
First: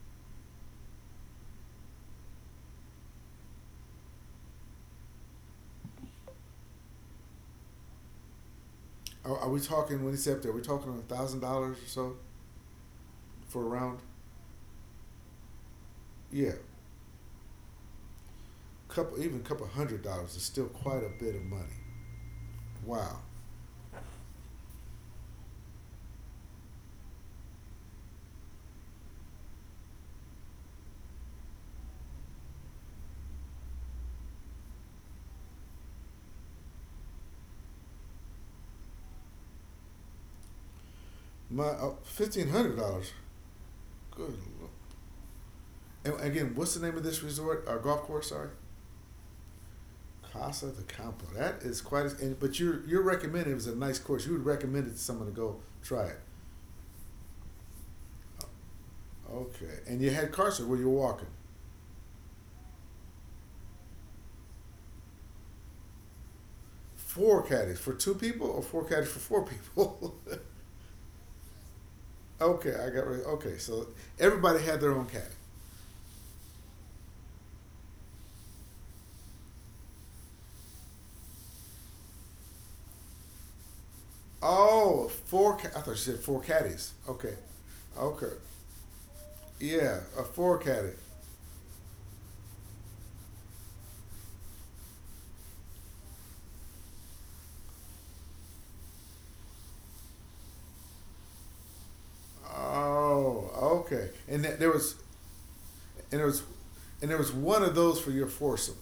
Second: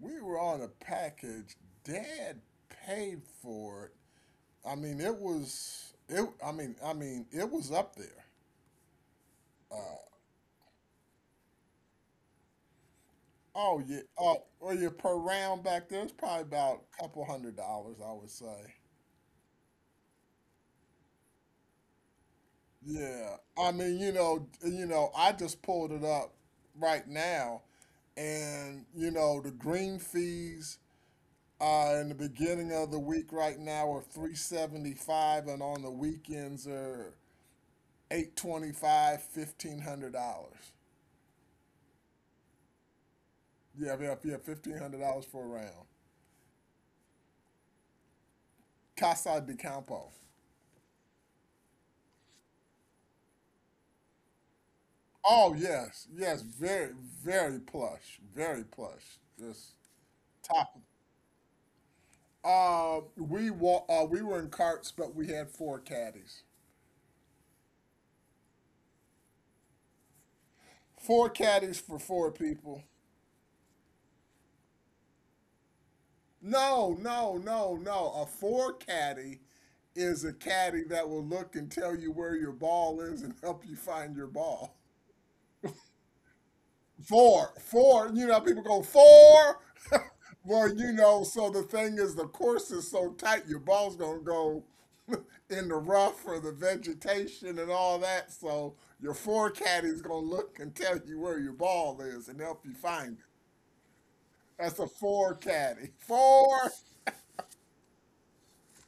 [SPEAKER 2] we were on a package. Dad paid for it. I mean, it was it. I mean, it was up there.
[SPEAKER 1] Are we talking when he said up there? Are we talking $1,000 or so for a
[SPEAKER 2] Oh
[SPEAKER 1] round?
[SPEAKER 2] yeah. Oh, or your Per round back there, it's probably
[SPEAKER 1] Yeah,
[SPEAKER 2] about a couple $100, I would say.
[SPEAKER 1] couple even a couple $100 is still quite a bit of money. Wow,
[SPEAKER 2] Yeah. I mean, you know, I just pulled it up right now, and you know, the green fees in the beginning of the week right now are 375, and on the weekends are 825, $1,500.
[SPEAKER 1] my $1,500.
[SPEAKER 2] Yeah, yeah, yeah,
[SPEAKER 1] Good. Lord.
[SPEAKER 2] $1,500 for a round.
[SPEAKER 1] And again, what's the name of this resort or golf course? Sorry,
[SPEAKER 2] Casa de Campo.
[SPEAKER 1] Casa de Campo. That is quite. And, but you're recommending it was a nice course. You would recommend it to someone to
[SPEAKER 2] Oh
[SPEAKER 1] go
[SPEAKER 2] yes,
[SPEAKER 1] try it.
[SPEAKER 2] yes, very, very plush, very plush.
[SPEAKER 1] Oh,
[SPEAKER 2] Just
[SPEAKER 1] okay, and you had Carson
[SPEAKER 2] top.
[SPEAKER 1] where you were walking.
[SPEAKER 2] We were in carts, but we had four caddies.
[SPEAKER 1] Four caddies for two people or four caddies for four people?
[SPEAKER 2] Four caddies for four
[SPEAKER 1] Okay,
[SPEAKER 2] people.
[SPEAKER 1] I got rid. Of, Okay, so everybody had their own caddy.
[SPEAKER 2] No, no, no, no. A four caddy is a caddy that will look and tell you where your ball is and help you find your ball.
[SPEAKER 1] Oh, four. I thought you said four caddies. Okay,
[SPEAKER 2] Four, four. You
[SPEAKER 1] okay,
[SPEAKER 2] know, people go four.
[SPEAKER 1] yeah, a four
[SPEAKER 2] Well, you
[SPEAKER 1] caddy.
[SPEAKER 2] know, so the thing is, the course is so tight, your ball's gonna go in the rough or the vegetation and all that. So your four caddy's gonna look and tell you where your ball is and help you find it.
[SPEAKER 1] Oh, okay. And there
[SPEAKER 2] That's a
[SPEAKER 1] was,
[SPEAKER 2] four caddy.
[SPEAKER 1] and there
[SPEAKER 2] Four,
[SPEAKER 1] was, and there was one of those for your foursome.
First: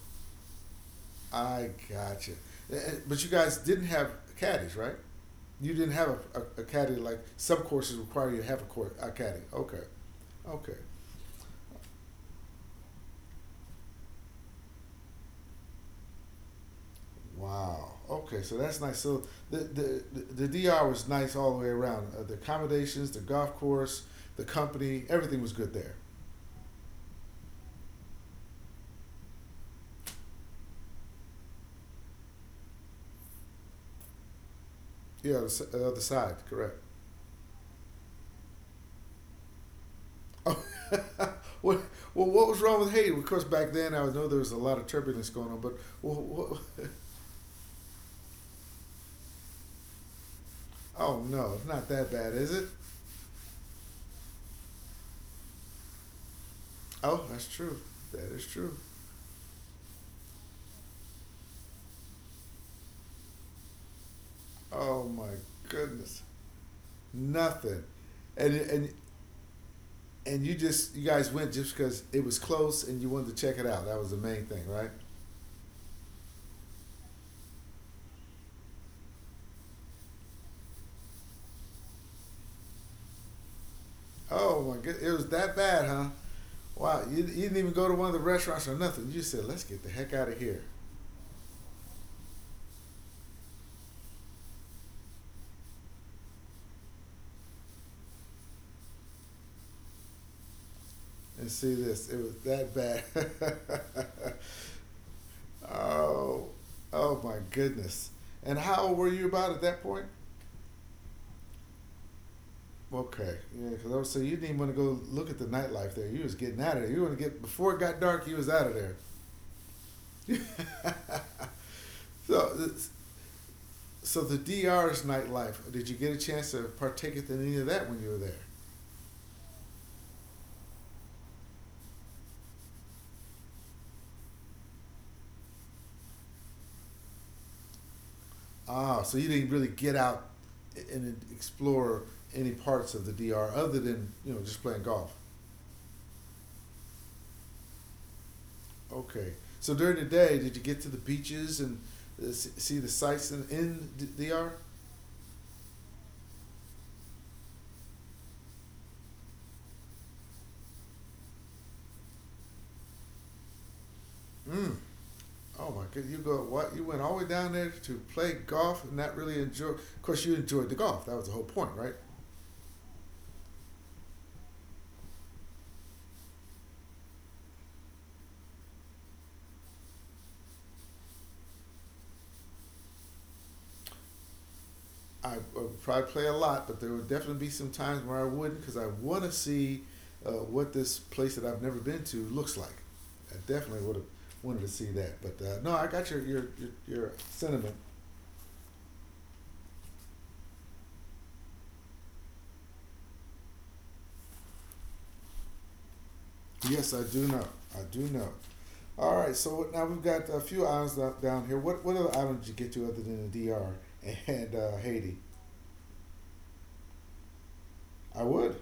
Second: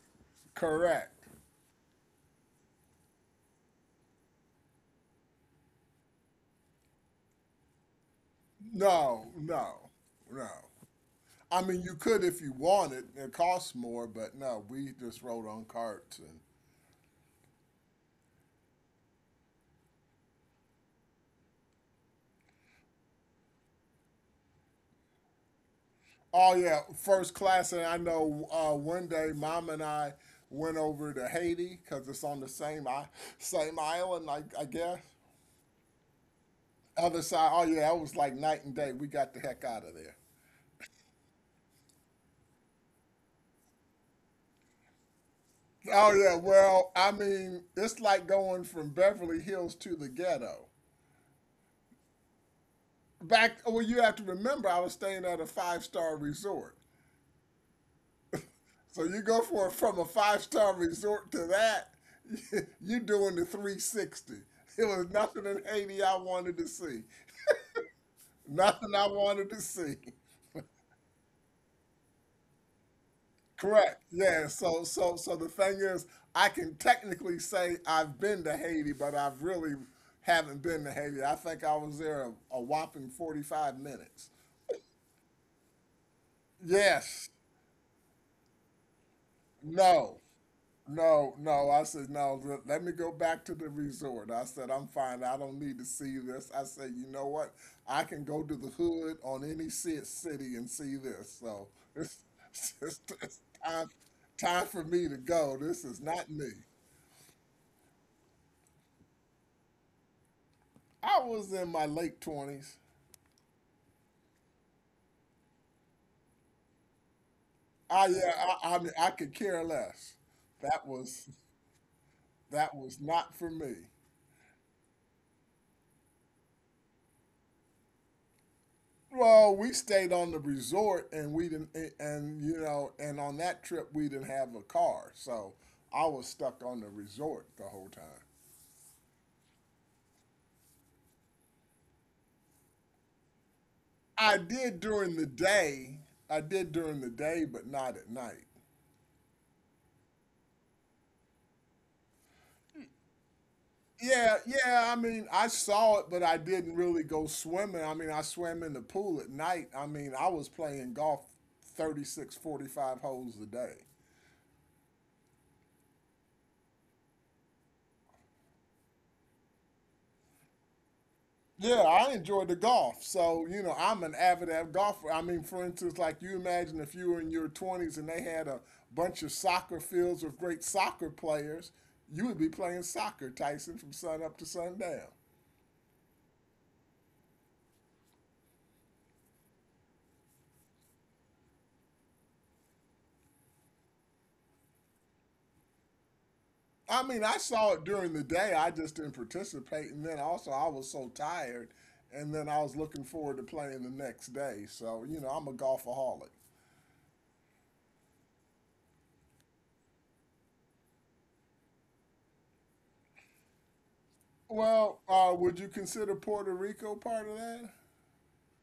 [SPEAKER 2] correct.
[SPEAKER 1] I gotcha. But you guys didn't have caddies, right? You didn't have a caddy like some courses require you to have court a
[SPEAKER 2] No,
[SPEAKER 1] caddy. Okay,
[SPEAKER 2] no, no.
[SPEAKER 1] okay.
[SPEAKER 2] I mean, you could if you wanted. It costs more, but no, we just rode on carts and
[SPEAKER 1] Wow. Okay, so that's nice. So the DR was nice all the way around. The accommodations, the golf course, the company, everything was good there.
[SPEAKER 2] Oh yeah, first class. And I know one day, mom and I went over to Haiti because it's on the same I same island, I guess.
[SPEAKER 1] Yeah, the other side, correct.
[SPEAKER 2] Other side. Oh yeah, that was like night and day. We got the heck out of there.
[SPEAKER 1] Oh, what well, what was wrong with Haiti? Of course, back then I know there was a lot of turbulence going on, but
[SPEAKER 2] Oh yeah.
[SPEAKER 1] what,
[SPEAKER 2] Well, I mean, it's like going from Beverly Hills to the ghetto.
[SPEAKER 1] oh no, it's not that bad, is it?
[SPEAKER 2] Back. Well, you have to remember, I was staying at a five-star resort.
[SPEAKER 1] Oh, that's true. That is true.
[SPEAKER 2] So you go for from a five-star resort to that, you doing the 360. It
[SPEAKER 1] Oh
[SPEAKER 2] was
[SPEAKER 1] my
[SPEAKER 2] nothing in Haiti I
[SPEAKER 1] goodness,
[SPEAKER 2] wanted to see.
[SPEAKER 1] nothing, and and
[SPEAKER 2] Nothing I wanted to see.
[SPEAKER 1] and you just you guys went just because it was close and you wanted to check it out. That
[SPEAKER 2] Correct.
[SPEAKER 1] was the main
[SPEAKER 2] Yeah.
[SPEAKER 1] thing,
[SPEAKER 2] So
[SPEAKER 1] right?
[SPEAKER 2] so so the thing is, I can technically say I've been to Haiti, but I've really haven't been to Haiti. I think I was there a whopping 45 minutes.
[SPEAKER 1] Oh my god, it was that bad, huh? Wow,
[SPEAKER 2] Yes.
[SPEAKER 1] you didn't even go to one of the restaurants or nothing. You just said, "Let's get the heck
[SPEAKER 2] No,
[SPEAKER 1] out of here
[SPEAKER 2] no, no. I said, no, let me go back to the resort. I said, I'm fine. I don't need to see this. I said, you know what? I can go to the hood on any city and see this.
[SPEAKER 1] and
[SPEAKER 2] So
[SPEAKER 1] see this."
[SPEAKER 2] it's,
[SPEAKER 1] It was that bad.
[SPEAKER 2] it's time, for me to go. This is not
[SPEAKER 1] Oh,
[SPEAKER 2] me.
[SPEAKER 1] oh my goodness! And how old were you about at that point?
[SPEAKER 2] I was in my late 20s.
[SPEAKER 1] Okay, yeah, because I was saying you didn't even want to go look at the nightlife there. You was getting out of there. You want to get before it got
[SPEAKER 2] I,
[SPEAKER 1] dark. You was
[SPEAKER 2] yeah,
[SPEAKER 1] out of
[SPEAKER 2] I mean, I could care less. That
[SPEAKER 1] there.
[SPEAKER 2] was,
[SPEAKER 1] so
[SPEAKER 2] that was not for me.
[SPEAKER 1] So the DR's nightlife. Did you get a chance to partake in any of that when you were there?
[SPEAKER 2] Well, we stayed on the resort and we didn't, and, you know, and on that trip we didn't have a car. So I was stuck on the resort the whole time.
[SPEAKER 1] Ah, so you didn't really get out and explore any parts of the DR other than, you
[SPEAKER 2] I
[SPEAKER 1] know, just
[SPEAKER 2] did
[SPEAKER 1] playing golf.
[SPEAKER 2] during the day. But not at night.
[SPEAKER 1] Okay. So during the day, did you get to the beaches and uh, see the sights in the
[SPEAKER 2] Yeah,
[SPEAKER 1] DR?
[SPEAKER 2] yeah. I mean, I saw it, but I didn't really go swimming. I mean, I swam in the pool at night. I mean, I was playing golf 36, 45 holes a day.
[SPEAKER 1] Mm. Oh my god, you go what? You went all the way down there to play golf and not really enjoy. Of course, you enjoyed the golf. That was the whole point,
[SPEAKER 2] Yeah,
[SPEAKER 1] right?
[SPEAKER 2] I enjoy the golf. So, you know, I'm an avid golfer. I mean, for instance, like you imagine if you were in your 20s and they had a bunch of soccer fields with great soccer players, you would be playing soccer, Tyson, from sun up to sundown.
[SPEAKER 1] I would probably play a lot, but there would definitely be some times where I wouldn't because I want to see what this place that I've never been to looks like. I definitely would have wanted to see that. But no, I got your, your your
[SPEAKER 2] I
[SPEAKER 1] your
[SPEAKER 2] mean, I
[SPEAKER 1] sentiment.
[SPEAKER 2] saw it during the day. I just didn't participate. And then also, I was so tired. And then I was looking forward to playing the next day. So, you know, I'm a golfaholic.
[SPEAKER 1] Yes, I do know. I do know. All right, so now we've got a few islands down here. What other islands did you get to other than the DR and Haiti?
[SPEAKER 2] Would you consider Puerto Rico part of that?
[SPEAKER 1] I would.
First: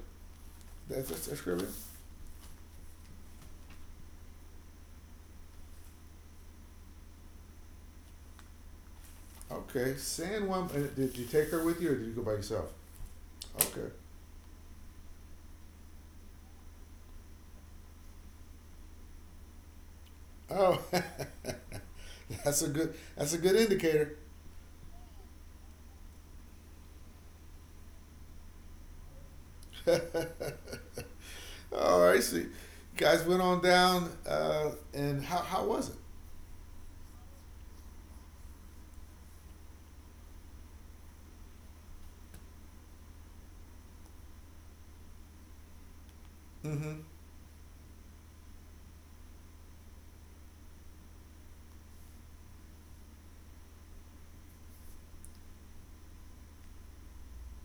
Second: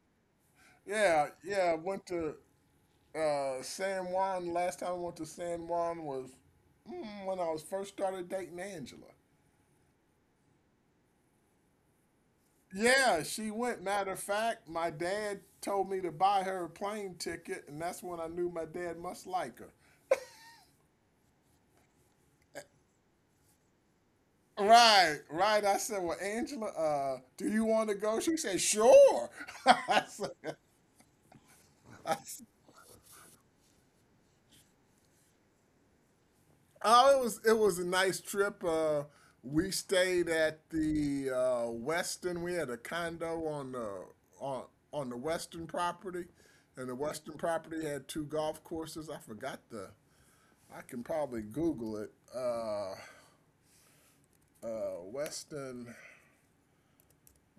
[SPEAKER 2] Yeah,
[SPEAKER 1] That's great.
[SPEAKER 2] yeah. I went to San Juan. Last time I went to San Juan was when I was first started dating Angela.
[SPEAKER 1] Okay, San Juan. Did you take her with you, or did you go by yourself?
[SPEAKER 2] Yeah, she went.
[SPEAKER 1] Okay.
[SPEAKER 2] Matter of fact, my dad told me to buy her a plane ticket, and that's when I knew my dad must like her.
[SPEAKER 1] Oh. That's a good. That's a good indicator.
[SPEAKER 2] Right, right. I said, "Well, Angela, do you want to go?" She said, "Sure." I said,
[SPEAKER 1] All right, so you guys went on down, and how was it?
[SPEAKER 2] oh, it was a nice trip. We stayed at the Western. We had a condo on the on on the Western property,
[SPEAKER 1] Mm-hmm.
[SPEAKER 2] and the Western property had two golf courses. I forgot the. I can probably Google it. Western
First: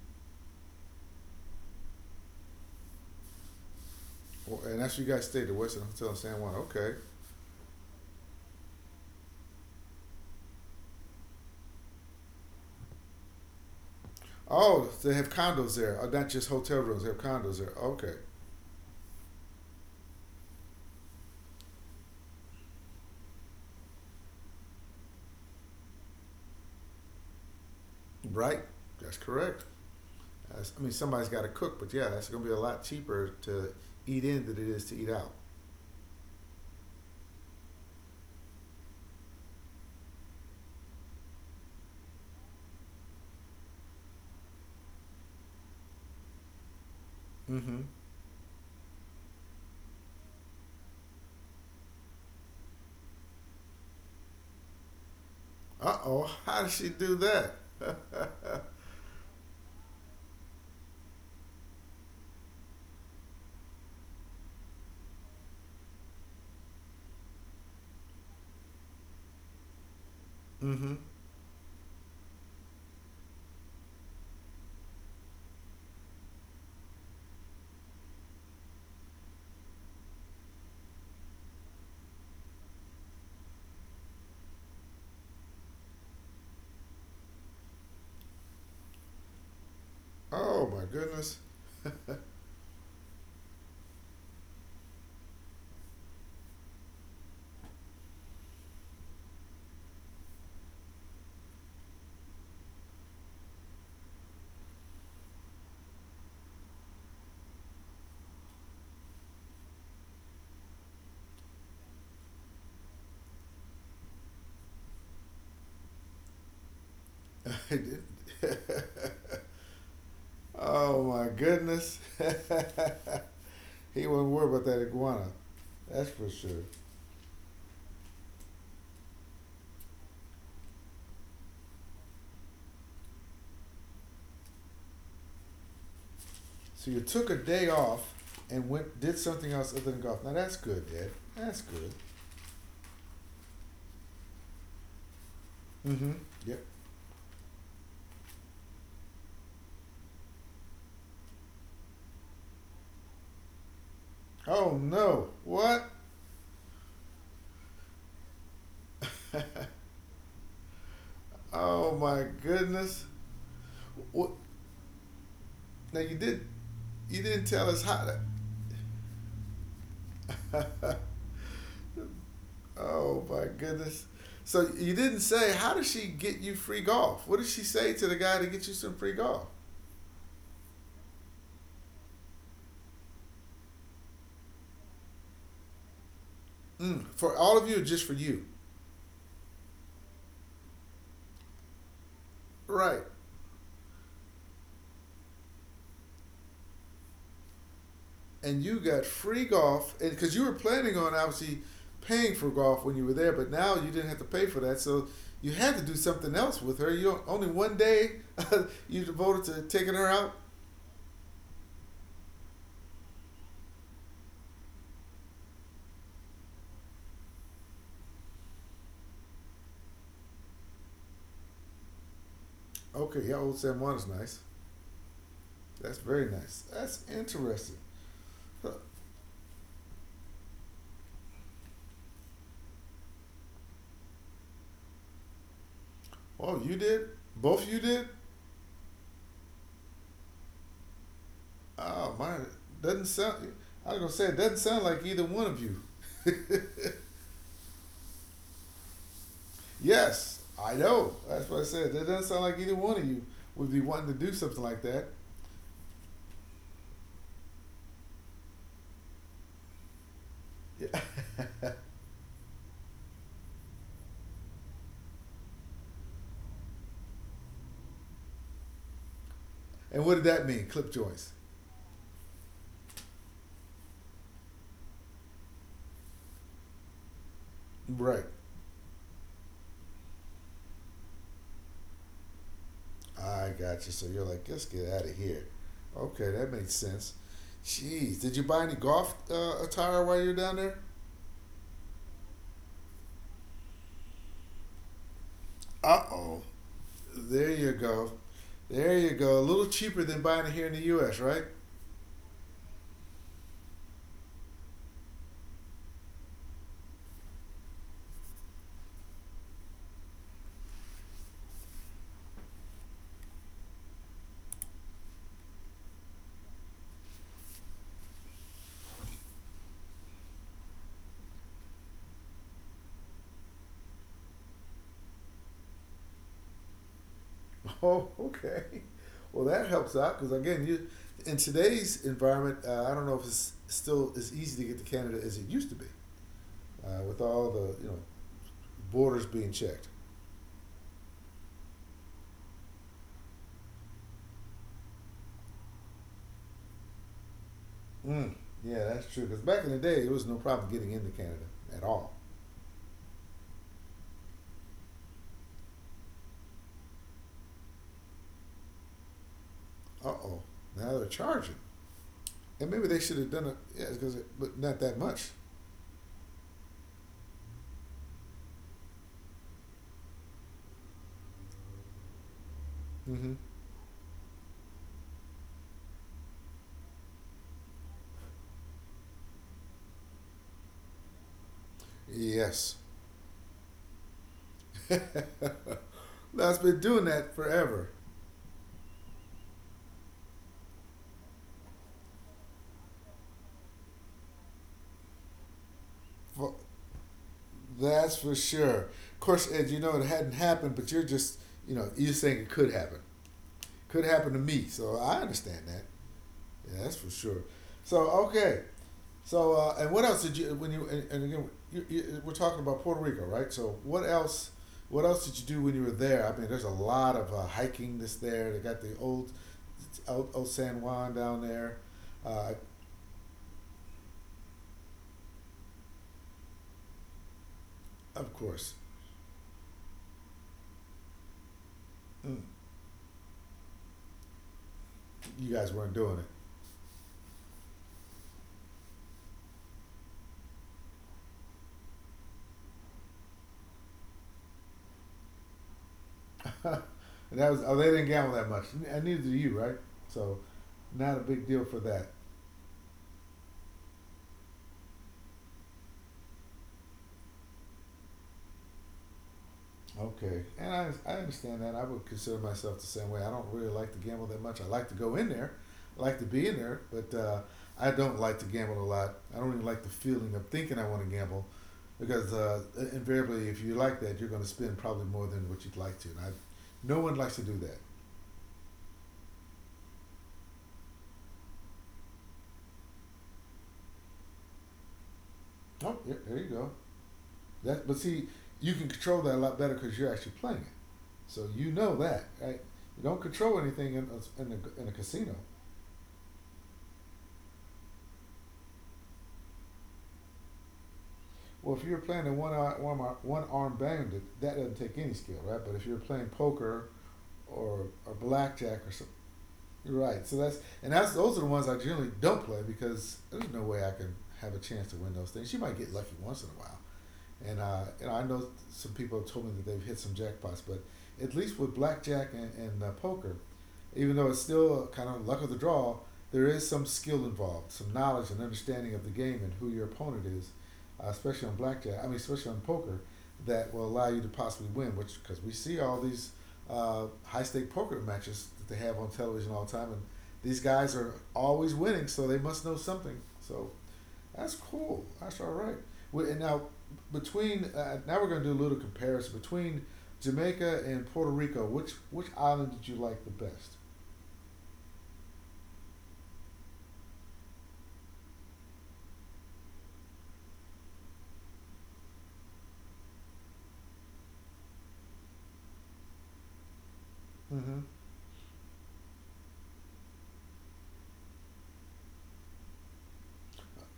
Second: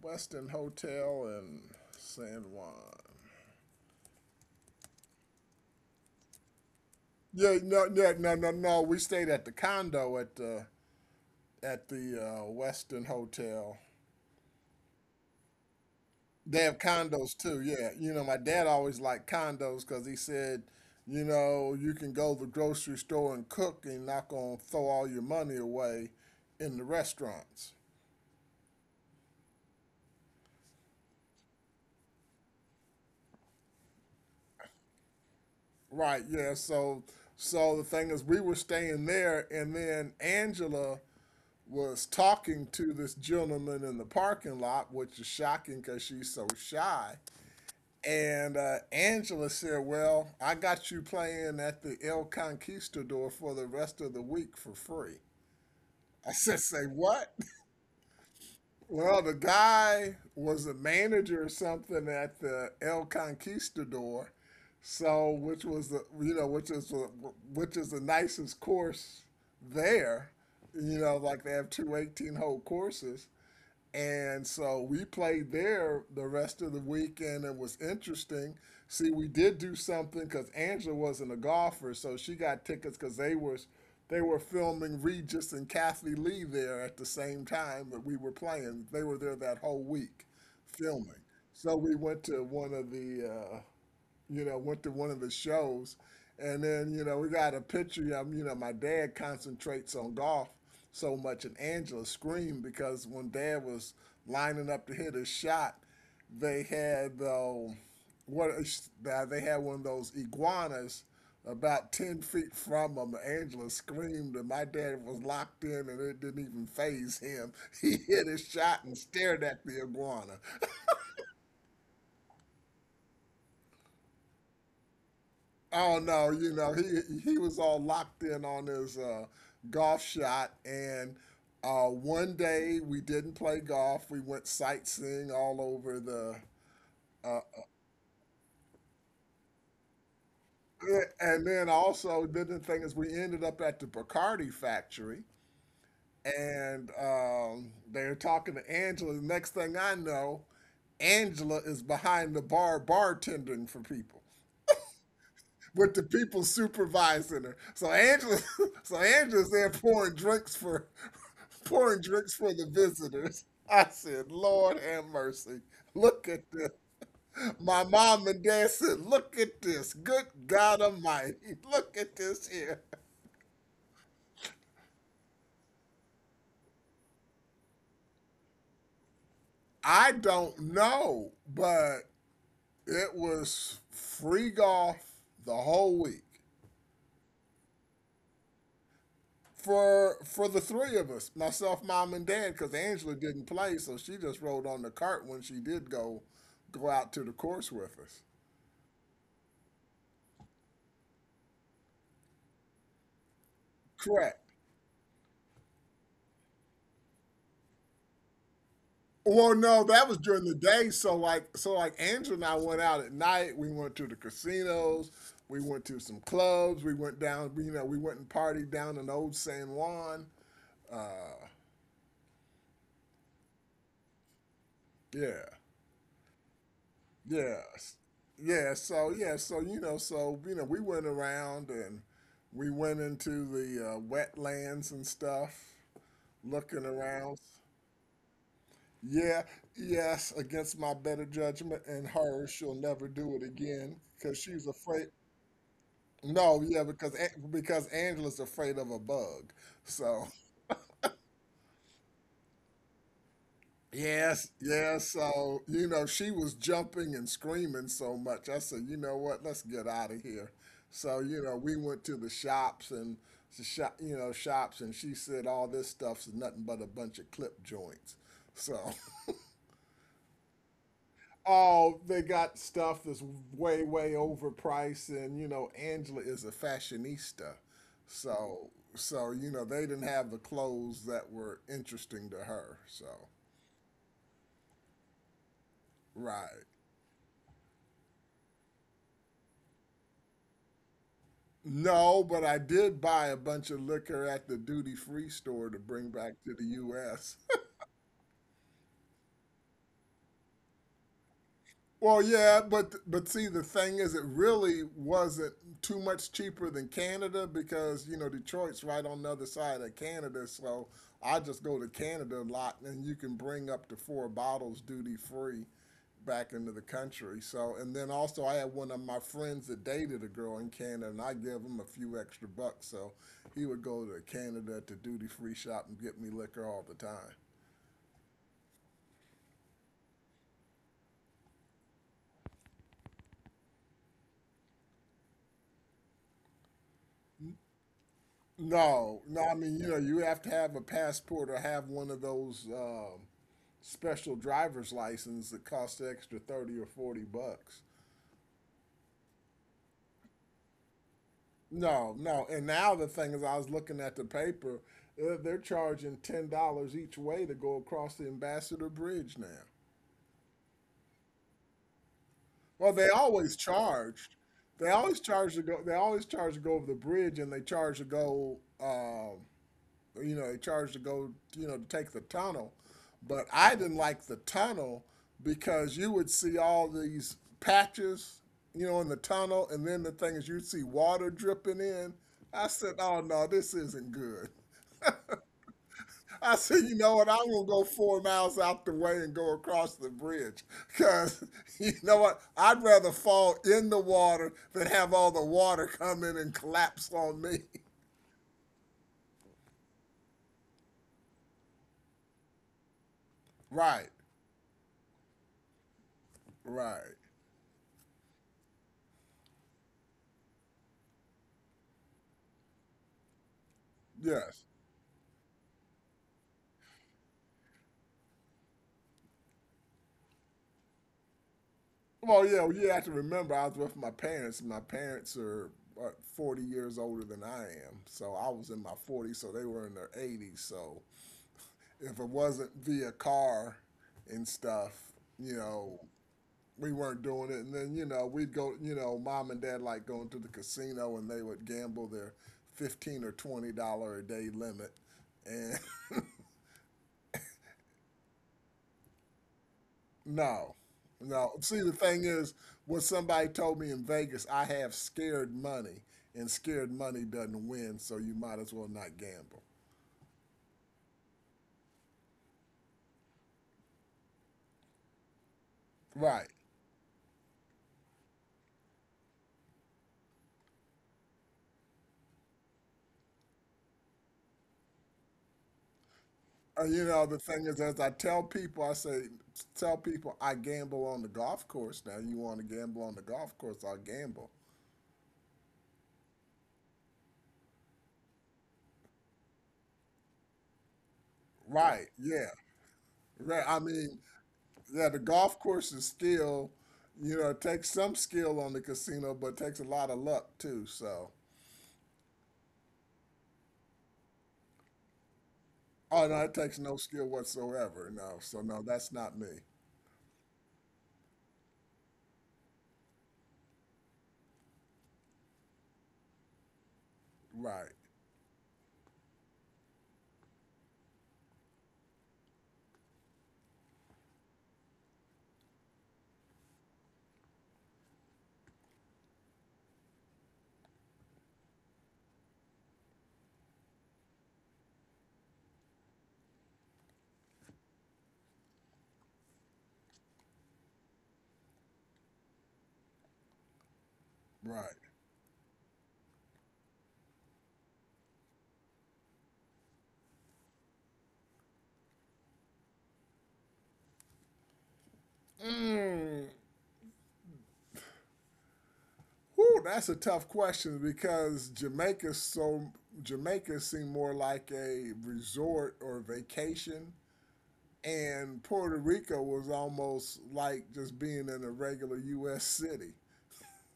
[SPEAKER 2] Hotel in San Juan.
[SPEAKER 1] Well, and that's where you guys stayed, the Western Hotel in San Juan. Okay.
[SPEAKER 2] Yeah, no, no, no, no, no. We stayed at the condo at the at the Western Hotel.
[SPEAKER 1] Oh, they have condos there. Oh, not just
[SPEAKER 2] They
[SPEAKER 1] hotel
[SPEAKER 2] have
[SPEAKER 1] rooms. They have
[SPEAKER 2] condos
[SPEAKER 1] condos
[SPEAKER 2] too,
[SPEAKER 1] there.
[SPEAKER 2] yeah. You
[SPEAKER 1] Okay.
[SPEAKER 2] know, my dad always liked condos because he said, you know, you can go to the grocery store and cook and not gonna throw all your money away in the restaurants.
[SPEAKER 1] Right. That's correct. That's, I mean, somebody's got to cook, but yeah, that's going to be a lot cheaper to eat in than it is to eat out.
[SPEAKER 2] Right, yeah. So the thing is we were staying there and then Angela was talking to this gentleman in the parking lot, which is shocking because she's so shy.
[SPEAKER 1] Mm-hmm.
[SPEAKER 2] And Angela said, well, I got you playing at the El Conquistador for the rest of the week for free.
[SPEAKER 1] Uh oh.
[SPEAKER 2] I said,
[SPEAKER 1] How did
[SPEAKER 2] say
[SPEAKER 1] she do
[SPEAKER 2] what?
[SPEAKER 1] that?
[SPEAKER 2] Well, the guy was a manager or something at the El Conquistador. So, which is the nicest course there.
[SPEAKER 1] Mm-hmm.
[SPEAKER 2] You know, like they have two 18 hole courses. And so we played there the rest of the weekend. It was interesting. See, we did do something because Angela wasn't a golfer, so she got tickets because they were filming Regis and Kathie Lee there at the same time that we were playing. They were there that whole week
[SPEAKER 1] Oh my
[SPEAKER 2] filming.
[SPEAKER 1] goodness.
[SPEAKER 2] So we went to one of the shows. And then, you know, we got a picture. You know, my dad concentrates on golf so much, and Angela screamed because when dad was lining up to hit his shot, they had what they had one of those iguanas about 10 feet from him. Angela screamed, and my dad was locked in, and it didn't even faze him. He hit his shot and stared at the iguana.
[SPEAKER 1] Oh my goodness. He wasn't worried about that iguana.
[SPEAKER 2] Oh
[SPEAKER 1] That's for
[SPEAKER 2] no, you
[SPEAKER 1] sure.
[SPEAKER 2] know, he was all locked in on his golf shot, and one day we didn't play golf. We went sightseeing all over the
[SPEAKER 1] So you took a
[SPEAKER 2] uh,
[SPEAKER 1] day off and went did something else other than golf. Now that's good, Dad.
[SPEAKER 2] and
[SPEAKER 1] That's
[SPEAKER 2] then
[SPEAKER 1] good.
[SPEAKER 2] also then the thing is we ended up at the Bacardi factory
[SPEAKER 1] Mm-hmm. Yep.
[SPEAKER 2] and they're talking to Angela. The next thing I know, Angela is behind the bar bartending for people,
[SPEAKER 1] Oh no. What?
[SPEAKER 2] with the people supervising her. So Angela, so Angela's there pouring drinks for
[SPEAKER 1] Oh
[SPEAKER 2] pouring
[SPEAKER 1] my
[SPEAKER 2] drinks for the
[SPEAKER 1] goodness.
[SPEAKER 2] visitors. I
[SPEAKER 1] What?
[SPEAKER 2] said, Lord have mercy.
[SPEAKER 1] Now you
[SPEAKER 2] Look
[SPEAKER 1] did.
[SPEAKER 2] at this.
[SPEAKER 1] You didn't tell us
[SPEAKER 2] My
[SPEAKER 1] how
[SPEAKER 2] mom and dad said, look at this. Good
[SPEAKER 1] to.
[SPEAKER 2] God Almighty. Look at this here.
[SPEAKER 1] Oh my goodness. So you didn't say, how does she get you free golf? What did she say to the guy to get you some free golf?
[SPEAKER 2] I don't know, but it was free golf the whole week.
[SPEAKER 1] Mm, for all of you, just for you,
[SPEAKER 2] For the three of us, myself, mom, and dad, because
[SPEAKER 1] right?
[SPEAKER 2] Angela didn't play, so she just rode on the cart when she did go out to the course with us.
[SPEAKER 1] And you got free golf, and because you were planning on obviously paying for golf when you were there, but now you didn't have to
[SPEAKER 2] Correct.
[SPEAKER 1] pay for that, so you had to do something else with her. You only one day you devoted
[SPEAKER 2] Well,
[SPEAKER 1] to
[SPEAKER 2] no,
[SPEAKER 1] taking her
[SPEAKER 2] that was
[SPEAKER 1] out.
[SPEAKER 2] during the day. So like Angela and I went out at night. We went to the casinos. We went to some clubs. We went down. You know, we went and partied down in Old San Juan. Uh,
[SPEAKER 1] Okay, yeah, old San Juan is nice.
[SPEAKER 2] yeah.
[SPEAKER 1] That's very nice. That's interesting.
[SPEAKER 2] Yes.
[SPEAKER 1] Huh.
[SPEAKER 2] Yeah, so yeah, we went around and we went into the wetlands and stuff,
[SPEAKER 1] Oh, you
[SPEAKER 2] looking
[SPEAKER 1] did?
[SPEAKER 2] around.
[SPEAKER 1] Both of you did?
[SPEAKER 2] Yeah, yes, against my better judgment and
[SPEAKER 1] Oh my,
[SPEAKER 2] her, she'll
[SPEAKER 1] doesn't
[SPEAKER 2] never do it
[SPEAKER 1] sound. I was
[SPEAKER 2] again
[SPEAKER 1] gonna say it
[SPEAKER 2] because
[SPEAKER 1] doesn't
[SPEAKER 2] she's
[SPEAKER 1] sound like
[SPEAKER 2] afraid.
[SPEAKER 1] either one of you.
[SPEAKER 2] No, yeah, because Angela's afraid of a bug. So
[SPEAKER 1] Yes, I know. That's what I said. That doesn't sound like either one of you would be wanting to do
[SPEAKER 2] yes,
[SPEAKER 1] something like that.
[SPEAKER 2] yes. So, you know, she was jumping and screaming so much. I said, you know what, let's get out of here. So, you know,
[SPEAKER 1] Yeah.
[SPEAKER 2] we went to the shops and the shop, you know, shops, and she said all this stuff's nothing but a bunch of clip joints. So,
[SPEAKER 1] And what did that mean? Clip joints.
[SPEAKER 2] oh, they got stuff that's way, way overpriced, and you know, Angela is a fashionista,
[SPEAKER 1] Right.
[SPEAKER 2] so you know they didn't have the clothes that were interesting to her. So,
[SPEAKER 1] I got you. So you're like, let's get out of here. Okay, that
[SPEAKER 2] right.
[SPEAKER 1] makes sense. Jeez, did you buy any golf attire while you're down there?
[SPEAKER 2] No, but I did buy a bunch of liquor at the duty free store to
[SPEAKER 1] Uh
[SPEAKER 2] bring back
[SPEAKER 1] oh.
[SPEAKER 2] to the U.S.
[SPEAKER 1] There you go. There you go. A little cheaper than buying it here in the U.S., right?
[SPEAKER 2] Well, yeah, but see, the thing is, it really wasn't too much cheaper than Canada because you know Detroit's right on the other side of Canada, so I just go to Canada a lot, and you can bring up to four bottles duty free back into the country. So, and then also I had one of my friends that dated a girl in Canada, and I gave him a few extra bucks, so he would go to Canada to duty free shop and get me liquor all the time.
[SPEAKER 1] Oh, okay. Well, that helps out because again, you in today's environment, I don't know if it's still as easy to get to Canada as it used to be, with all the
[SPEAKER 2] No,
[SPEAKER 1] borders
[SPEAKER 2] no,
[SPEAKER 1] being
[SPEAKER 2] I mean,
[SPEAKER 1] checked.
[SPEAKER 2] you know, you have to have a passport or have one of those special driver's license that costs an extra 30 or $40.
[SPEAKER 1] Mm, yeah, that's true. Because back in the day, it was no problem getting into Canada at all.
[SPEAKER 2] No, no. And now the thing is, I was looking at the paper, they're charging $10 each way to go across the Ambassador Bridge now.
[SPEAKER 1] Uh oh, now they're charging, and maybe
[SPEAKER 2] Well,
[SPEAKER 1] they
[SPEAKER 2] they
[SPEAKER 1] should have done it.
[SPEAKER 2] always
[SPEAKER 1] Yeah, because
[SPEAKER 2] charged.
[SPEAKER 1] but not
[SPEAKER 2] They
[SPEAKER 1] that
[SPEAKER 2] always
[SPEAKER 1] much.
[SPEAKER 2] charge to go. They always charge to go over the bridge, and they charge to go. You know, charged to go, you know, to take the tunnel.
[SPEAKER 1] Mm-hmm.
[SPEAKER 2] But I didn't like the tunnel because you would see all these patches, you know, in the tunnel, and then the thing is you'd see water dripping in. I
[SPEAKER 1] Yes.
[SPEAKER 2] said, oh no, this isn't good. I
[SPEAKER 1] That's been
[SPEAKER 2] said, you
[SPEAKER 1] doing
[SPEAKER 2] know what?
[SPEAKER 1] that
[SPEAKER 2] I'm gonna go
[SPEAKER 1] forever.
[SPEAKER 2] 4 miles out the way and go across the bridge, cause you know what? I'd rather fall in the water than have all the water come in and
[SPEAKER 1] For
[SPEAKER 2] collapse on me.
[SPEAKER 1] That's for sure. Of course, Ed, you know it hadn't happened, but you're just, you're saying it could happen. Could
[SPEAKER 2] Right,
[SPEAKER 1] happen to me, so I understand that. Yeah, that's for
[SPEAKER 2] right.
[SPEAKER 1] sure. So okay, so and what else did you when you and again we're talking about Puerto Rico, right? So what else?
[SPEAKER 2] Yes.
[SPEAKER 1] What else did you do when you were there? I mean, there's a lot of hiking that's there. They got the old San Juan down there.
[SPEAKER 2] Well,
[SPEAKER 1] Uh,
[SPEAKER 2] yeah, well, you have to remember, I was with my parents. My parents are what, 40 years older than I am.
[SPEAKER 1] of
[SPEAKER 2] So I was
[SPEAKER 1] course,
[SPEAKER 2] in my 40s, so they were in their 80s. So if it
[SPEAKER 1] mm,
[SPEAKER 2] wasn't via car and stuff,
[SPEAKER 1] you
[SPEAKER 2] you
[SPEAKER 1] guys weren't
[SPEAKER 2] know,
[SPEAKER 1] doing it.
[SPEAKER 2] we weren't doing it. And then, you know, we'd go, you know, mom and dad like going to the casino and they would gamble their 15 or $20 a day limit. And
[SPEAKER 1] that was oh they didn't gamble that much, and neither do you, right? So,
[SPEAKER 2] no,
[SPEAKER 1] not a big
[SPEAKER 2] no.
[SPEAKER 1] deal for
[SPEAKER 2] See, the
[SPEAKER 1] that.
[SPEAKER 2] thing is, what somebody told me in Vegas, I have scared money, and scared money doesn't win, so you might as well not gamble.
[SPEAKER 1] Okay, and I understand that. I would consider myself the same way. I don't really like to gamble that much. I like to go in there, I like to be
[SPEAKER 2] Right.
[SPEAKER 1] in there, but I don't like to gamble a lot. I don't even like the feeling of thinking I want to gamble, because invariably, if you like that, you're going to spend probably more than what you'd like to. No
[SPEAKER 2] You
[SPEAKER 1] one
[SPEAKER 2] know,
[SPEAKER 1] likes
[SPEAKER 2] the
[SPEAKER 1] to do
[SPEAKER 2] thing
[SPEAKER 1] that.
[SPEAKER 2] is, as I tell people, I say, tell people I gamble on the golf course. Now, you want to gamble on the golf course, I'll gamble.
[SPEAKER 1] Oh, yeah, there you go. But see, you can control that a lot better because you're actually playing it. So you know
[SPEAKER 2] Right.
[SPEAKER 1] that,
[SPEAKER 2] Yeah.
[SPEAKER 1] right? You don't control
[SPEAKER 2] Right. I
[SPEAKER 1] anything
[SPEAKER 2] mean,
[SPEAKER 1] in a
[SPEAKER 2] yeah, the
[SPEAKER 1] casino.
[SPEAKER 2] golf course is still, you know, it takes some skill on the casino, but it takes a lot of luck too. So,
[SPEAKER 1] Well, if you're playing a one arm bandit, that doesn't take any skill, right? But if you're playing
[SPEAKER 2] oh no, it takes
[SPEAKER 1] poker
[SPEAKER 2] no skill
[SPEAKER 1] or
[SPEAKER 2] whatsoever. No, so no,
[SPEAKER 1] blackjack or something,
[SPEAKER 2] that's not me.
[SPEAKER 1] you're right. So that's and that's those are the ones I generally don't play because there's no way I can have a chance to win those things. You might get lucky once in a while, and
[SPEAKER 2] Right,
[SPEAKER 1] I know some people have told me that they've hit some jackpots, but at least with blackjack and poker, even though it's still kind of luck of the draw, there is some skill involved, some knowledge and understanding of the game and who your opponent is, especially on blackjack. I mean, especially on poker, that will allow you to possibly win. Which because we see all these high stake poker matches that they have on television all the time, and these guys are always winning, so they must know something. So that's
[SPEAKER 2] right.
[SPEAKER 1] cool. That's all right. And now between now we're going to do a little comparison between Jamaica and Puerto Rico. Which island did you like the best?
[SPEAKER 2] Mm. Whew, that's a tough question because Jamaica seemed more like a resort or vacation,
[SPEAKER 1] Mm-hmm.
[SPEAKER 2] and Puerto Rico was almost like just being in a regular U.S. city.